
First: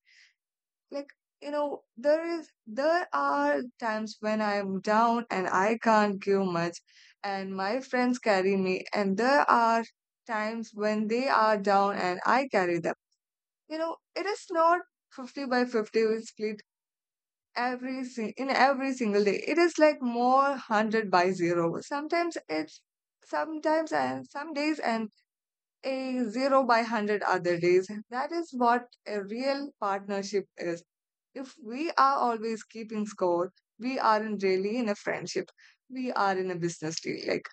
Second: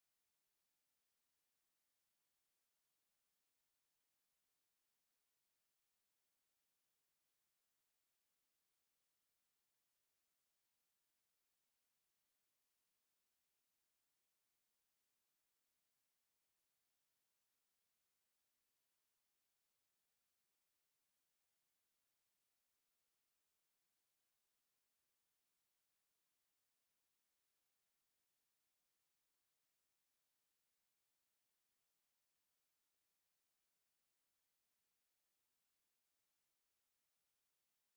S1: like, you know, there are times when I am down and I can't give much, and my friends carry me, and there are times when they are down and I carry them. You know, it is not 50 by 50 split in every single day. It is like more 100 by 0 sometimes. It's sometimes and Some days and a zero by 100 other days. That is what a real partnership is. If we are always keeping score, we aren't really in a friendship. We are in a business deal. Like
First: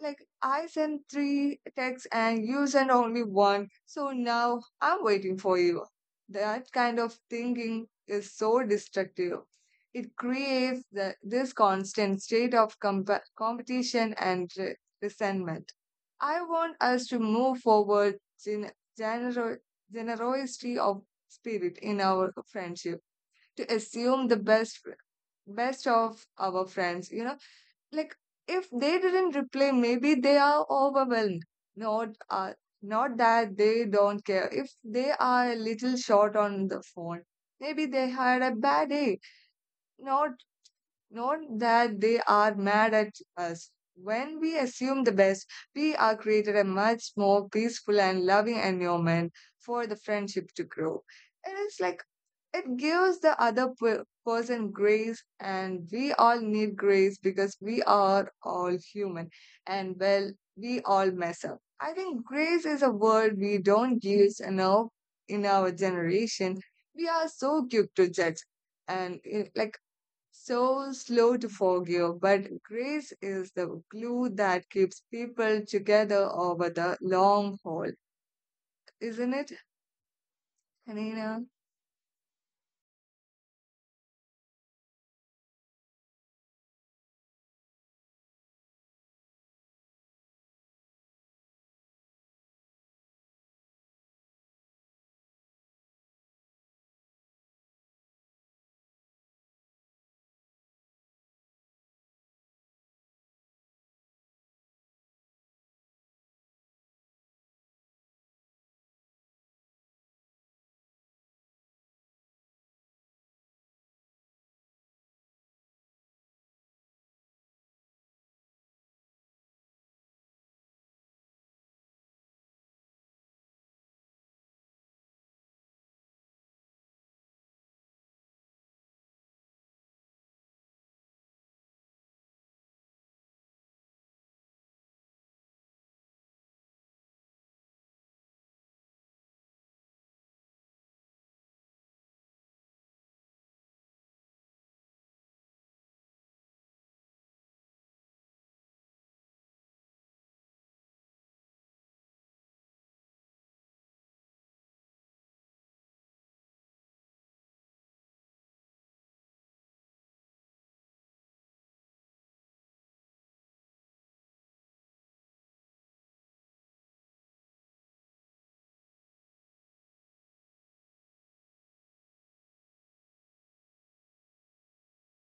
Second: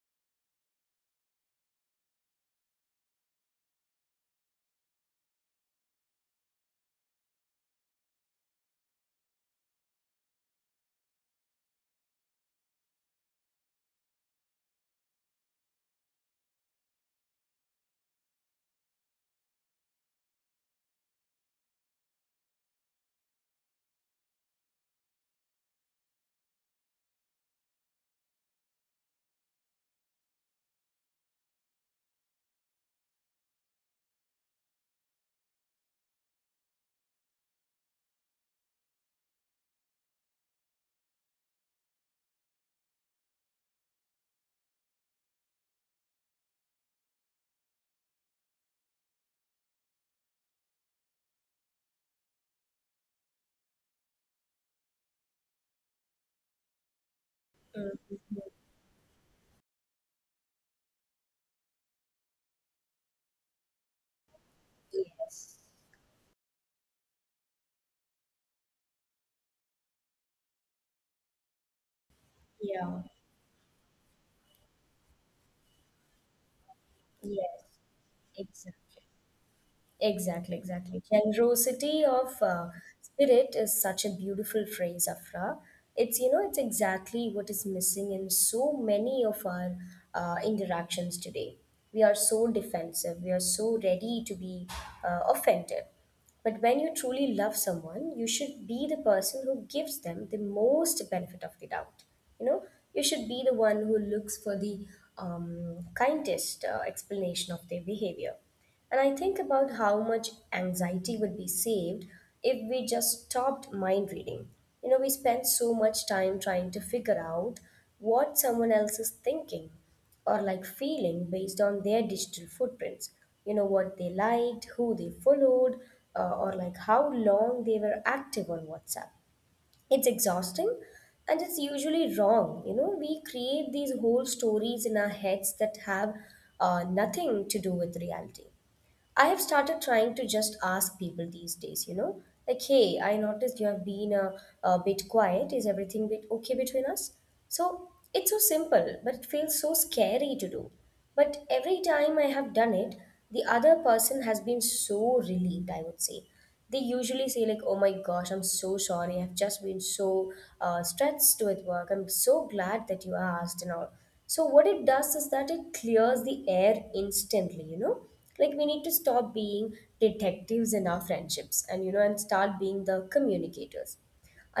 S1: like I sent three texts and you sent only one, so now I'm waiting for you. That kind of thinking is so destructive. This constant state of competition and resentment. I want us to move forward in genero- generosity of spirit in our friendship, to assume the best of our friends, you know, like, if they didn't reply, maybe they are overwhelmed, not uh, not that they don't care. If they are a little short on the phone, maybe they had a bad day, not not that they are mad at us. When we assume the best, we are created a much more peaceful and loving environment for the friendship to grow. It is like it gives the person grace, and we all need grace because we are all human and, well, we all mess up. I think grace is a word we don't use
S2: Yes.
S1: enough in our generation. We are so quick to judge and so slow to
S2: Yeah.
S1: forgive, but grace is the glue that keeps people together
S2: Yes.
S1: over the long haul,
S2: Exactly.
S1: isn't
S2: Exactly,
S1: it,
S2: exactly. Generosity of
S1: Hanina?
S2: spirit is such a beautiful phrase, Afra. It's, you know, it's exactly what is missing in so many of our interactions today. We are so defensive, we are so ready to be offended. But when you truly love someone, you should be the person who gives them the most benefit of the doubt. You know, you should be the one who looks for the kindest explanation of their behavior, and I think about how much anxiety would be saved if we just stopped mind reading. You know, we spend so much time trying to figure out what someone else is thinking or like feeling based on their digital footprints. You know, what they liked, who they followed, or like how long they were active on WhatsApp. It's exhausting and it's usually wrong. You know, we create these whole stories in our heads that have nothing to do with reality. I have started trying to just ask people these days, you know, like, hey, I noticed you have been a bit quiet. Is everything bit okay between us? So it's so simple, but it feels so scary to do. But every time I have done it, the other person has been so relieved, I would say. They usually say, like, oh my gosh, I'm so sorry. I've just been so stressed with work. I'm so glad that you asked and all. So, what it does is that it clears the air instantly, you know? Like we need to stop being detectives in our friendships, and you know and start being the communicators.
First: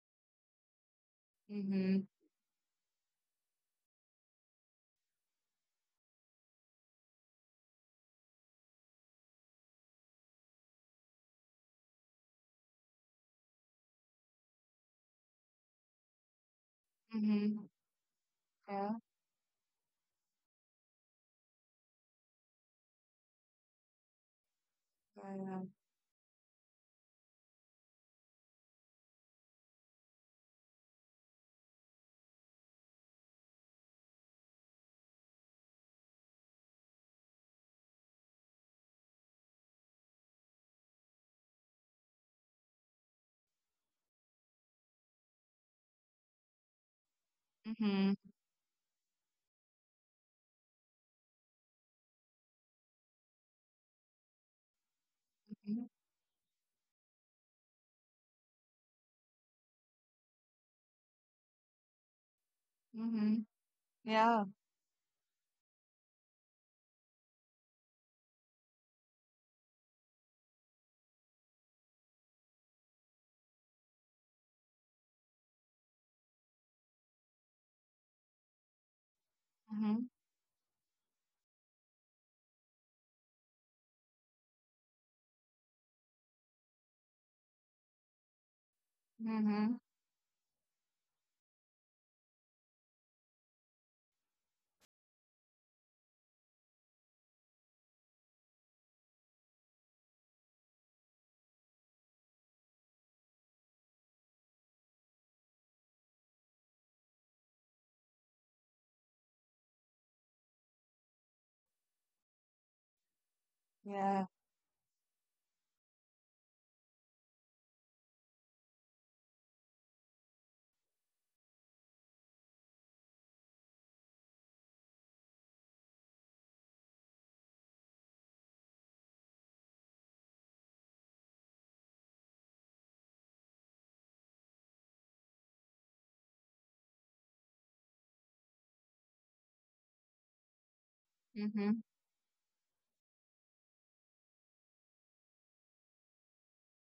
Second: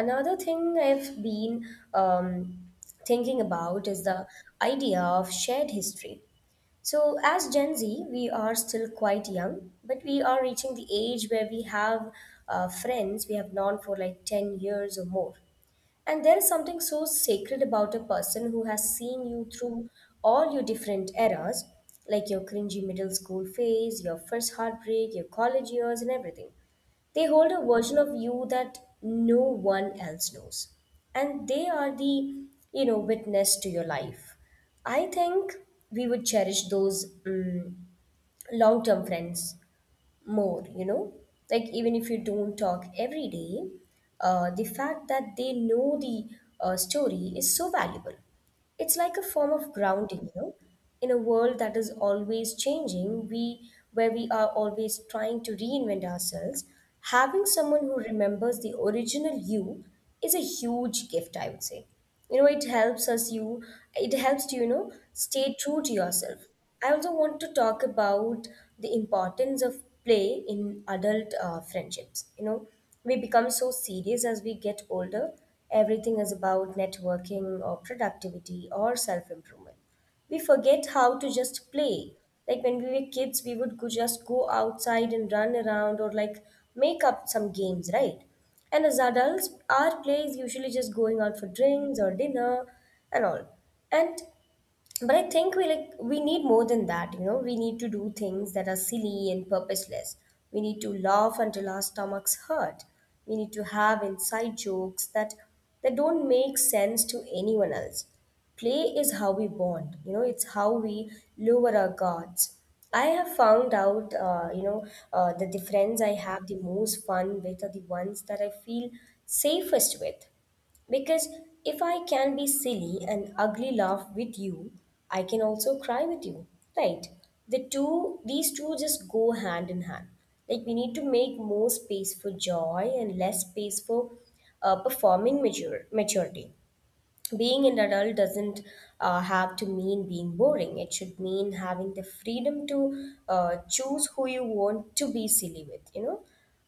S2: Another thing I've
S1: Mm-hmm.
S2: been um, thinking about is the idea of shared history. So as Gen Z, we are still quite young, but we are reaching the age where we have friends we have known for like
S1: Mm-hmm.
S2: 10 years or more.
S1: Yeah.
S2: And there is something so sacred about a person who has seen you through all your different eras,
S1: Yeah. Yeah.
S2: like your cringy middle school phase, your first heartbreak, your college years, and everything. They hold a version of you that no one else knows. And they are you know, witness to your life. I think we would cherish those long term friends more, you know? Like, even if you don't talk every day, the fact that they know the story
S1: Mm-hmm.
S2: is so valuable. It's like a form of grounding, you know? In a world that is always changing, we where we are
S1: Mm-hmm.
S2: always trying to reinvent ourselves, having someone who remembers the original you is a huge gift, I would say. You know,
S1: Mm-hmm.
S2: it helps us you
S1: Yeah.
S2: it helps to, you know, stay true to yourself. I also want to talk about the importance of play in adult friendships. You know, we become so serious as we get older. Everything is about networking or productivity or
S1: Mm-hmm.
S2: self improvement. We forget how to just play. Like when we were kids, we would go just go outside and run around or like make up some games,
S1: Mm-hmm.
S2: right? And as adults, our play is usually just going out for drinks or dinner and all. And but I think we need more than that, you know. We need to do things that are silly and purposeless. We need to laugh until our stomachs hurt. We need to have inside jokes that don't make sense to anyone else. Play is how we bond, you know. It's how we lower our guards. I
S1: Yeah.
S2: have found out you know, that the friends I have the most fun with are the ones that I feel safest with, because if I can be silly and ugly laugh with you, I can also cry with you, right? These two just go hand in hand. Like we need to make more space for joy and less space for performing maturity. Being an adult doesn't have to mean being boring. It should
S1: Mm-hmm.
S2: mean having the freedom to choose who you want to be silly with, you know.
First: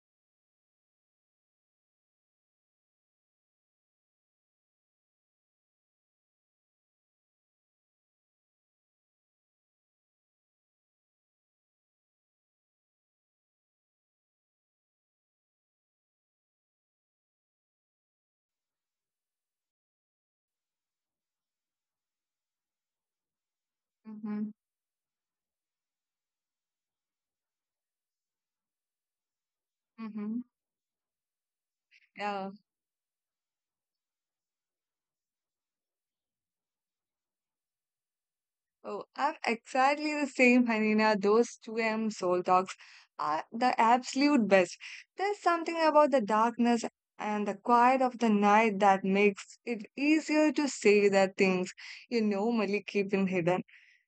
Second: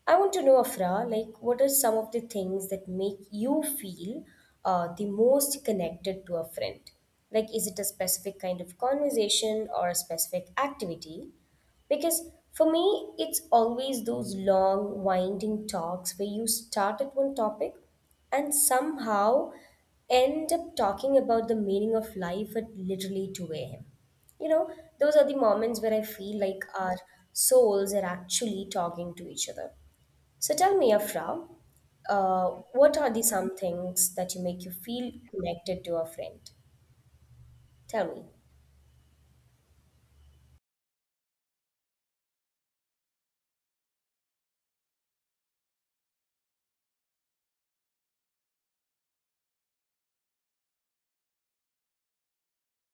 S2: I want to know, Afra, like, what are some of the things that make you feel the most connected to a friend? Like, is it a specific kind of conversation or a specific activity? Because for me, it's always those long, winding talks where you start at one topic and somehow end up talking about the meaning of life at literally 2 a.m.
S1: Mm-hmm.
S2: You know, those are the moments where I feel like our souls are actually talking to each other.
S1: Mm-hmm.
S2: So tell me, Afra,
S1: Yeah.
S2: uh, what are the some things that you make you feel connected to a friend?
S1: Oh,
S2: Tell
S1: I'm
S2: me.
S1: exactly the same, Hanina. Those 2 a.m. soul talks are the absolute best. There's something about the darkness and the quiet of the night that makes it easier to say the things you normally keep in hidden.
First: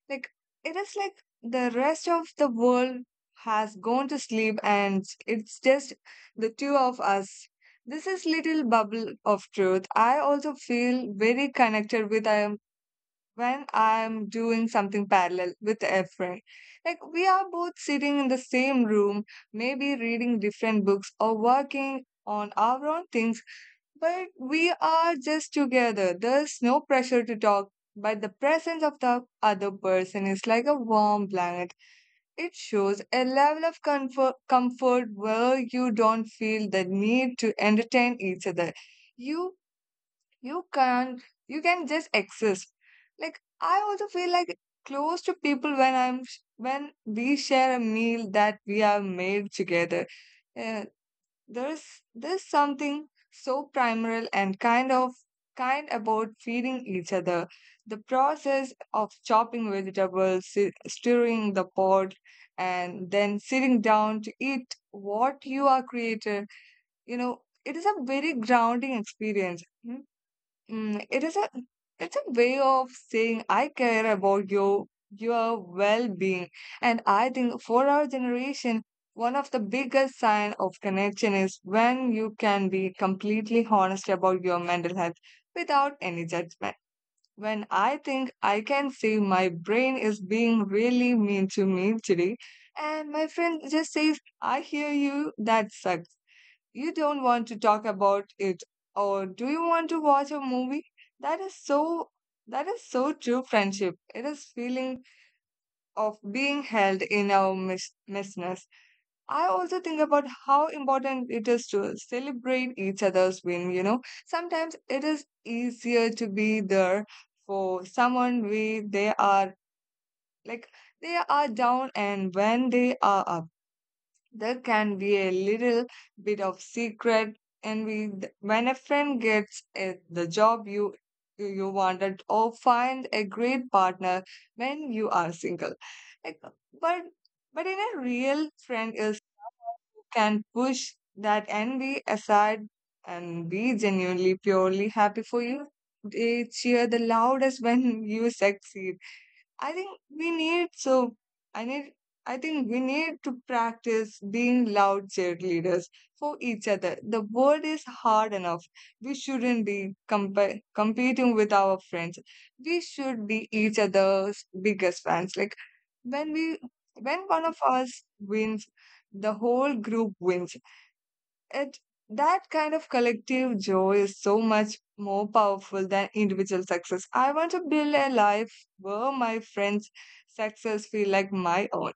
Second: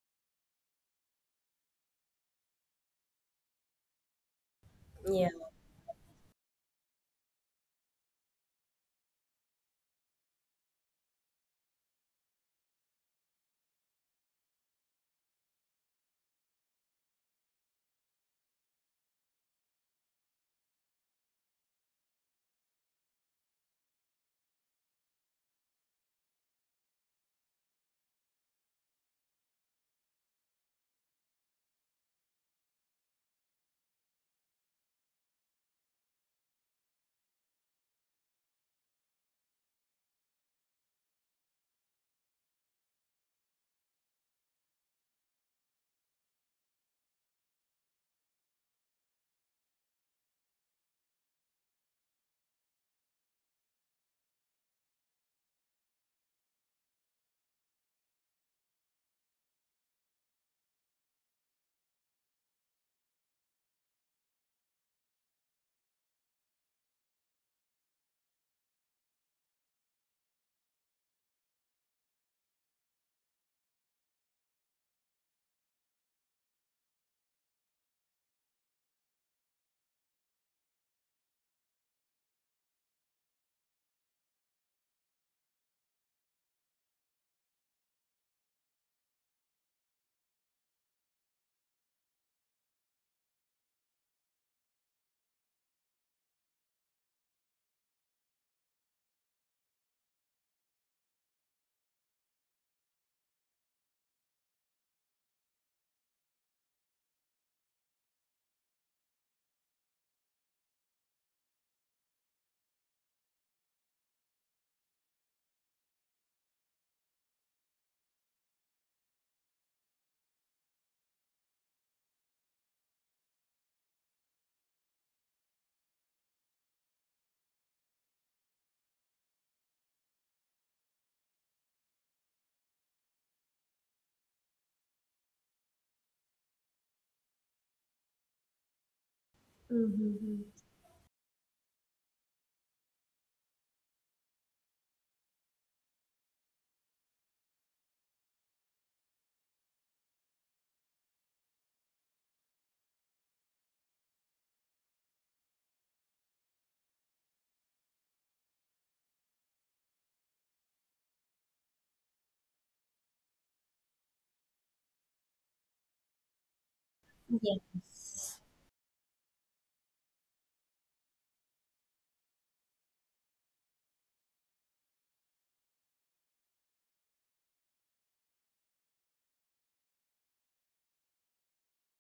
S1: Like, it is like the rest of the world has gone to sleep and
S2: Yeah.
S1: it's just the two of us. This is little bubble of truth. I also feel very connected with I when I'm doing something parallel with a friend. Like, we are both sitting in the same room, maybe reading different books or working on our own things, but we are just together. There's no pressure to talk, but the presence of the other person is like a warm blanket. It shows a level of comfort where you don't feel the need to entertain each other. You you can't you can just exist. Like, I also feel like close to people when I'm when we share a meal that we have made together. uh, there's there's something so primal and kind about feeding each other. The process of chopping vegetables, stirring the pot, and then sitting down to eat what you are created, you know, it is a very grounding experience. Hmm? Mm, it's a way of saying I care about you, your well-being. And I think for our generation, one of the biggest sign of connection is when you can be completely honest about your mental health without any judgment. When I think I can say my brain is being really mean to me today, and my friend just says, I hear you, that sucks. You don't want to talk about it, or do you want to watch a movie? That is so that is so true friendship. It is feeling of being held in our misness. I also think about how important it is to celebrate each other's win, you know. Sometimes it is easier to be there for someone when like they are down and when they are up. There can be a little bit of secret envy when a friend gets the job you wanted, or find a great partner when you are single. Like, but but in a real friend is can
S2: Mm-hmm.
S1: push that envy aside and be genuinely purely happy for you. They cheer the loudest when you succeed. I think we need so I need I think we need to practice being loud cheerleaders for each other. The world is hard enough. We shouldn't be competing with our friends. We should be each other's biggest fans. Like, when we when one of us wins, the whole group wins. It That kind of collective joy is so much more powerful than individual success. I want to build a life where my friends' success feel like my own.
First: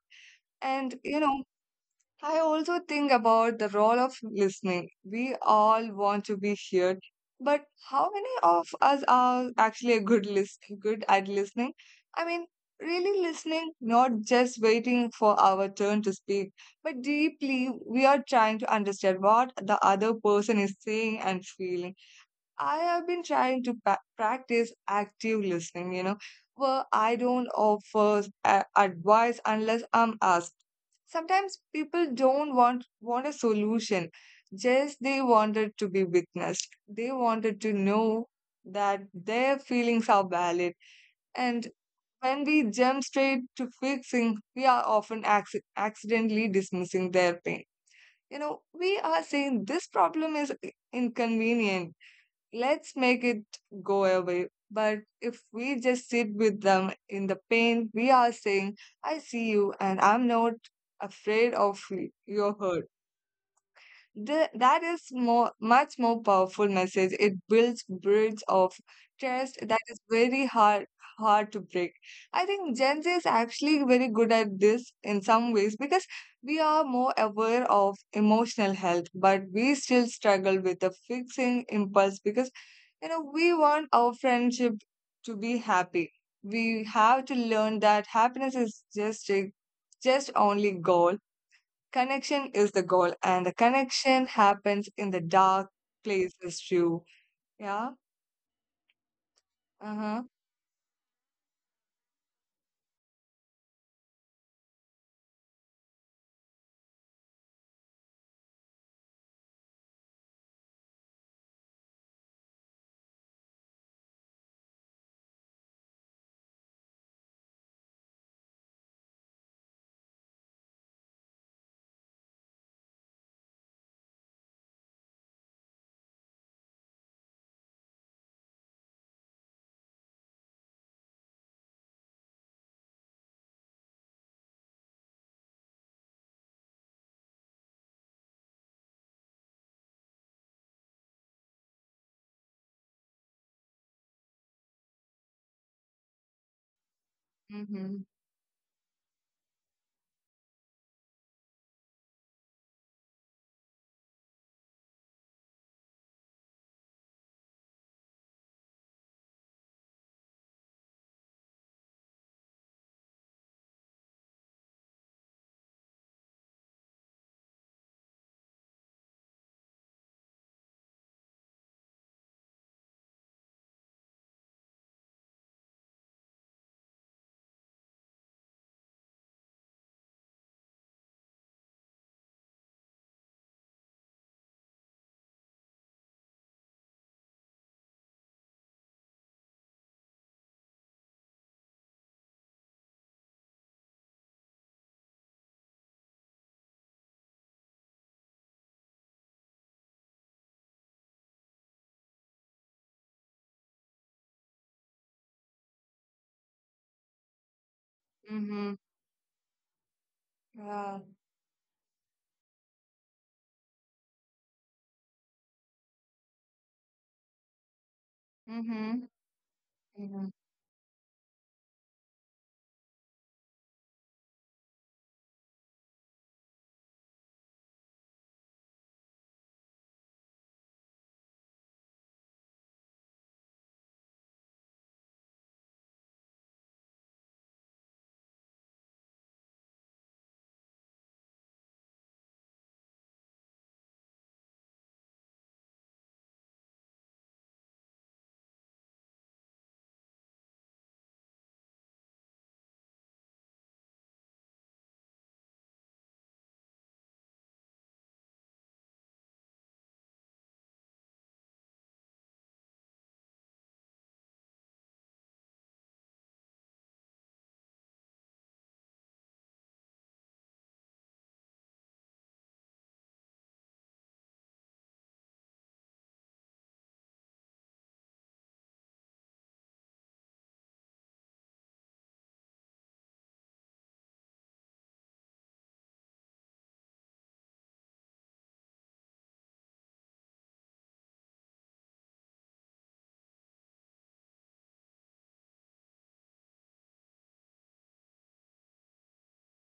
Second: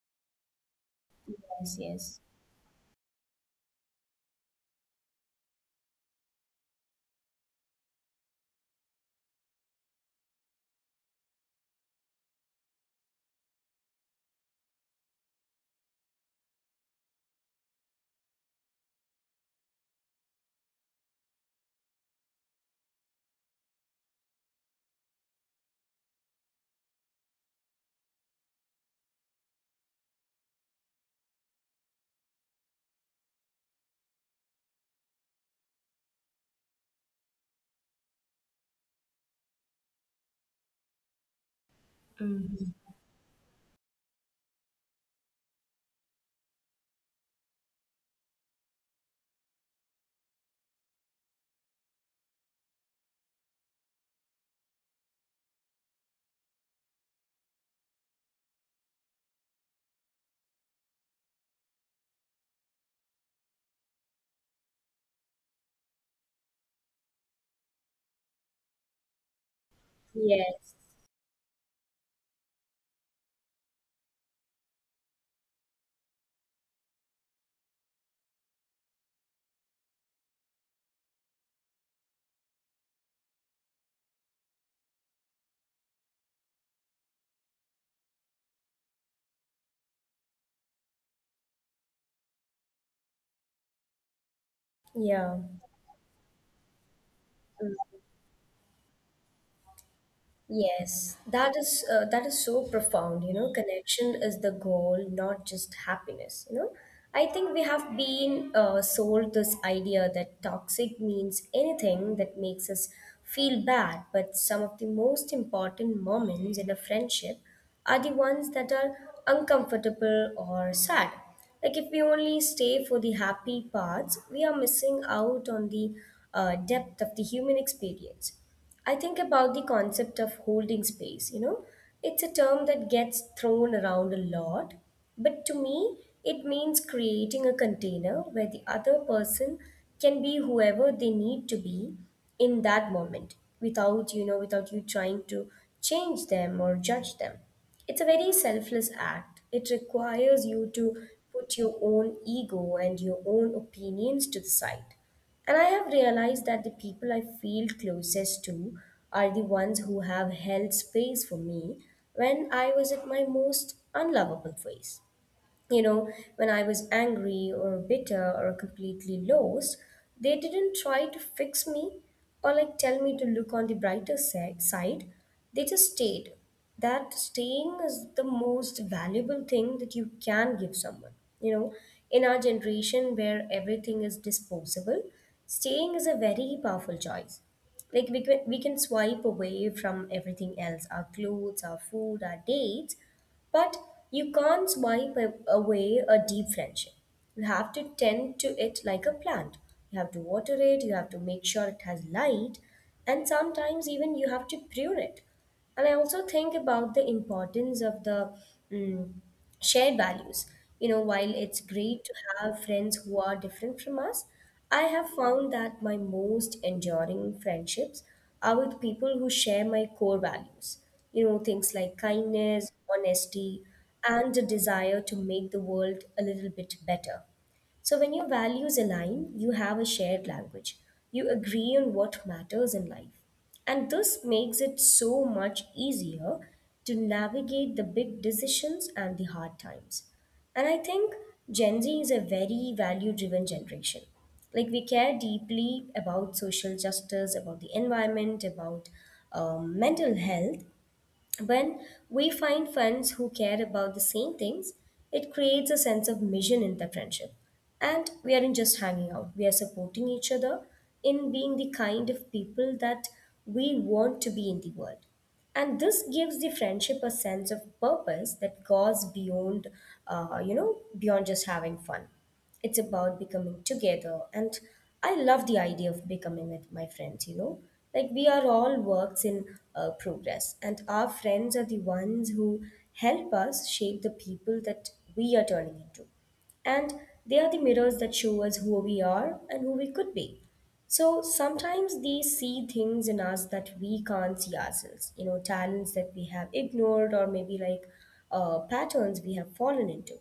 S1: And you know,
S2: Yes, yes.
S1: I also think about the role of listening. We all want to be heard, but how many of us are actually a good at listening? I mean, really listening, not just waiting for our turn to speak, but deeply we are trying to understand what the other person is saying and feeling. I have been trying to practice active listening, you know, where I don't offer advice unless I'm asked. Sometimes people don't want a solution, just they wanted to be witnessed. They wanted to know that their feelings are valid. And when we jump straight to fixing, we are often accidentally dismissing their pain. You know, we are saying this problem is inconvenient, let's make it go away. But if we just sit with them in the pain, we are saying, I see you and I'm not afraid of your hurt. That is more much more powerful message. It builds bridge of trust that is very
S2: Yes.
S1: hard to break. I think Gen Z is actually very good at this in some ways because we are more aware of emotional health, but we still struggle with the fixing impulse because, you know, we want our friendship to be happy. We have to learn that happiness is just only goal. Connection is the goal, and the connection happens in the
S2: Yeah.
S1: dark places too. Yeah. Uh huh.
S2: Yes, that is so profound. You know, connection is the goal, not just happiness. You know, I think we have been sold this idea that toxic means anything that makes us feel bad. But some of the most important moments in a friendship are the ones that are uncomfortable or sad. Like if we only stay for the happy parts, we are missing out on the depth of the human experience. I think about the concept of holding space, you know. It's a term that gets thrown around a lot, but to me, it means creating a container where the other person can be whoever they need to be in that moment without, you know, without you trying to change them or judge them.
S1: Mm-hmm.
S2: It's a very selfless act. It requires you to put your own ego and your own opinions to the side, and I have realized that the people I feel closest to are the ones who have held space for me when I was at my most unlovable phase. You know, when I was angry or bitter or completely lost, they didn't try to fix me or like tell me to look on the side. They just stayed. That staying is the most valuable thing that you can give someone. You know, in our generation where everything is disposable, staying is a very powerful choice. Like we can swipe away from everything else, our clothes, our food, our dates, but you can't swipe away a deep friendship. You have to tend to it like a plant. You have to water it, you have to make sure it has light, and sometimes even you have to prune it. And I also think about the importance of the
S1: Mm-hmm.
S2: mm, shared values. You
S1: Yeah.
S2: know, while it's great to have friends who are different from us, I have found that my most enduring friendships are
S1: Mm-hmm.
S2: with people who share my
S1: Mm-hmm.
S2: core values, you know, things like kindness, honesty, and the desire to make the world a little bit better. So, when your values align, you have a shared language. You agree on what matters in life. And this makes it so much easier to navigate the big decisions and the hard times. And I think Gen Z is a very value driven generation. Like, we care deeply about social justice, about the environment, about mental health. When we find friends who care about the same things, it creates a sense of mission in the friendship. And we aren't just hanging out, we are supporting each other in being the kind of people that we want to be in the world. And this gives the friendship a sense of purpose that goes beyond you know, beyond just having fun. It's about becoming together. And I love the idea of becoming with my friends, you know. Like we are all works in progress, and our friends are the ones who help us shape the people that we are turning into. And they are the mirrors that show us who we are and who we could be. So sometimes they see things in us that we can't see ourselves, you know, talents that we have ignored or maybe like patterns we have fallen into.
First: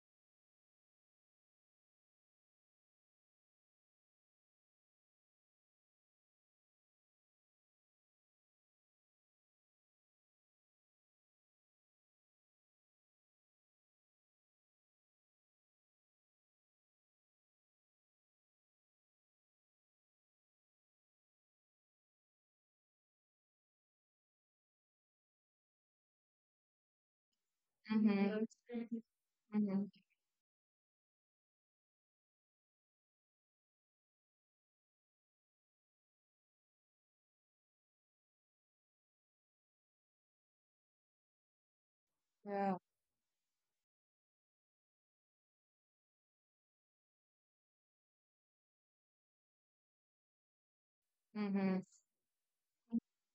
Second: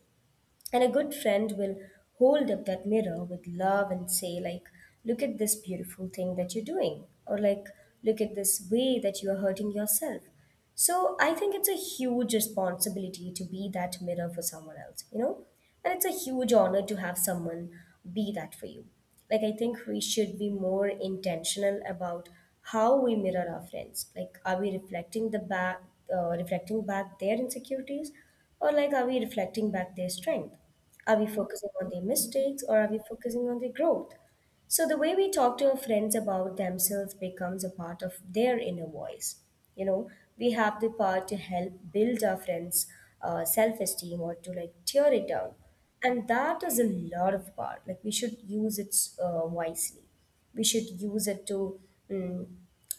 S2: And a good friend will hold up that mirror with love and say, like, look at this beautiful thing that you're doing, or like, look at this way that you are hurting yourself. So I think it's a huge responsibility to be that mirror for someone else, you know? And it's a huge honor to have someone be that for you. Like, I think we should be more intentional about how we mirror our friends. Like, are we reflecting back their insecurities, or
S1: Mm-hmm.
S2: like, are we
S1: Mm-hmm.
S2: reflecting back their strength? Are we focusing on their mistakes, or are we focusing on their growth? So the way we talk to our friends about themselves becomes a part of their inner voice. You know, we have the power to help build our
S1: Yeah.
S2: friends' self-esteem or to like tear it down, and that is a lot of power. Like we should use it wisely. We should use
S1: Mm-hmm.
S2: it to mm,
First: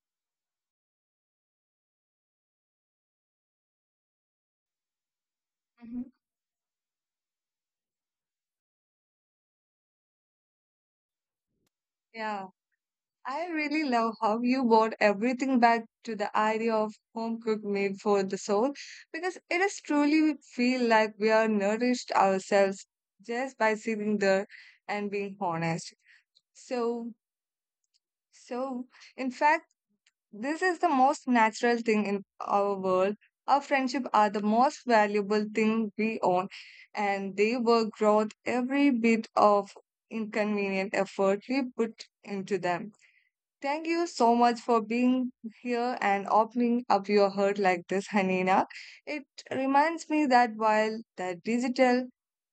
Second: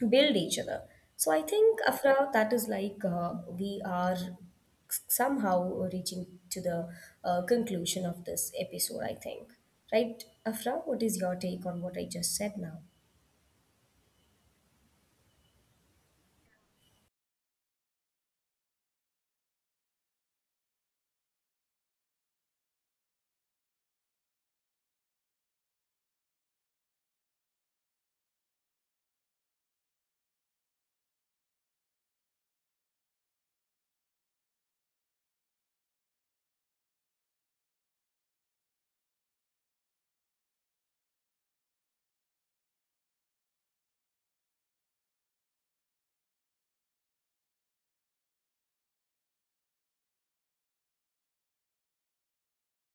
S2: build each other. So I think, Afra, that is like we are somehow
S1: Mhm.
S2: reaching to the conclusion of this episode, I think. Right, Afra? What is your take on what I just
S1: Yeah,
S2: said now?
S1: I really love how you brought everything back to the idea of home cooked meal for the soul, because it is truly feel like we are nourished ourselves just by sitting there and being honest. So, So, in fact, this is the most natural thing in our world. Our friendship are the most valuable thing we own, and they work out every bit of inconvenient effort we put into them. Thank you so much for being here and opening up your heart like this, Hanina. It reminds me that while the digital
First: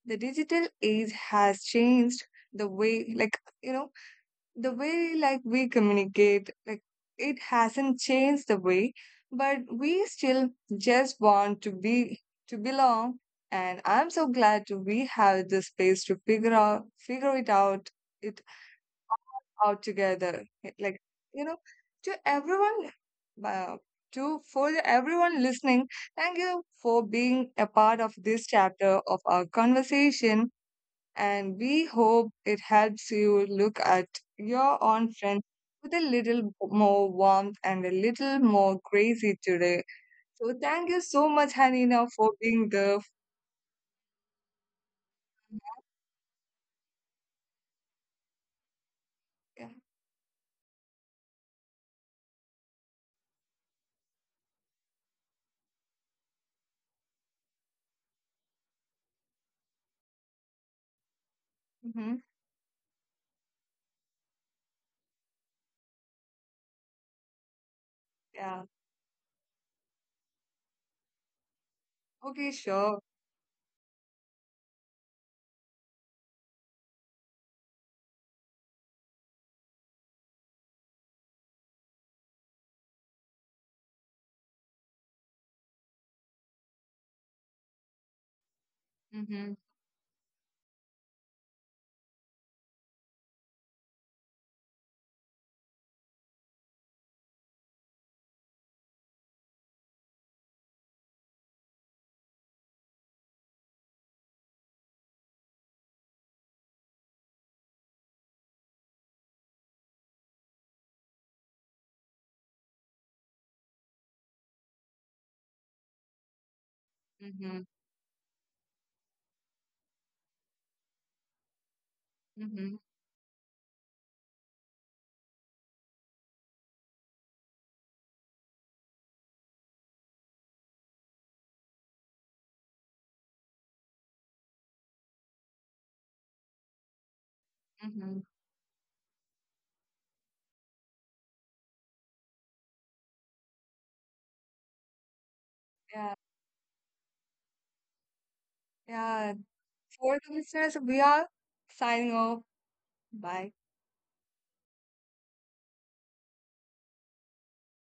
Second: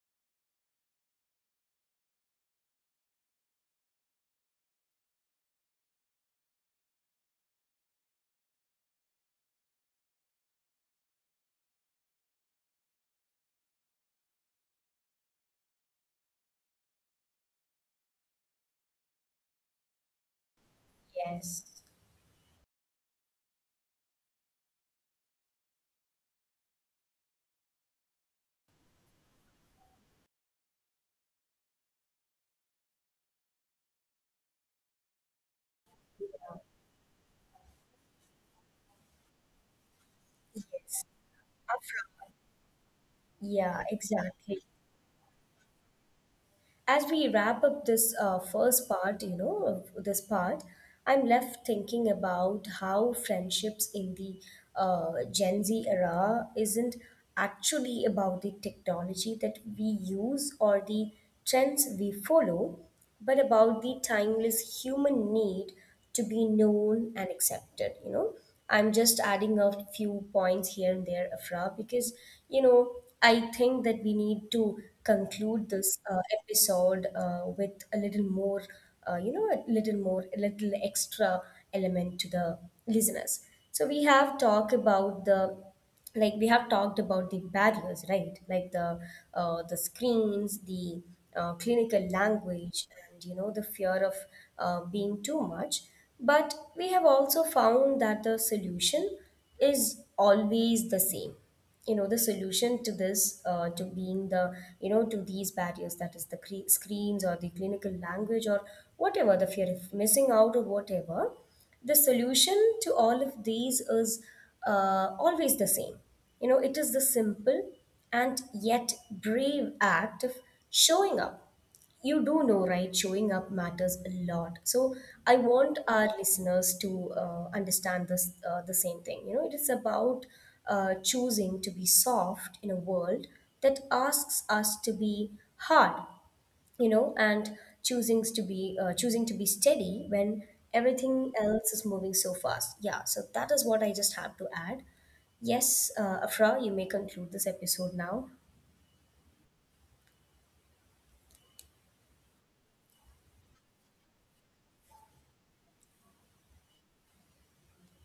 S1: the digital age has changed the way like you know the way like we communicate, like, it hasn't changed the way, but we still just want to be, to belong. And I'm so glad to we have the space to figure it it out together. Like,
S2: Yes.
S1: you know, to everyone, uh, to for the everyone listening, thank you for being a part of this chapter of our conversation, and we hope it helps you look at your own friends with a little more warmth and a little more crazy today. So thank you so much, Hanina, for being the
S2: Yeah, exactly. As we wrap up this first part, you know, of
S1: yeah.
S2: this part, I'm left thinking about how friendships in the Gen Z era isn't actually about the technology that we use or the trends we
S1: Hmm.
S2: follow, but about the timeless human need to be known and accepted, you know. I'm
S1: Yeah.
S2: just adding a few points here and there, Afra, because you know
S1: Okay,
S2: I
S1: sure.
S2: think that we need to conclude this episode with a little more, you know, a little more, a little extra element to the listeners. So we have talked about the barriers, right? Like the
S1: Mm-hmm.
S2: screens, the clinical language, and you know the fear of being too much. But we have also found that the solution is always the same. You know, the solution to this, to being the, you know, to these barriers, that is the screens or the clinical language or whatever, the fear of missing out or whatever, the solution to all of these is always the same. You know, it is the simple
S1: Mm-hmm.
S2: and yet brave act of showing up. You do know, right?
S1: Mm-hmm.
S2: Showing up matters a lot. So I want our listeners to understand this, the same thing. You know, it is about choosing to be soft in a world that asks us to be hard, you know, and
S1: Mm-hmm.
S2: choosing to be steady when everything else is moving so fast. Yeah, so that is what I just have to add. Yes,
S1: Yeah.
S2: Afra, you may conclude this episode now.
S1: Yeah. For the listeners, we are signing off. Bye.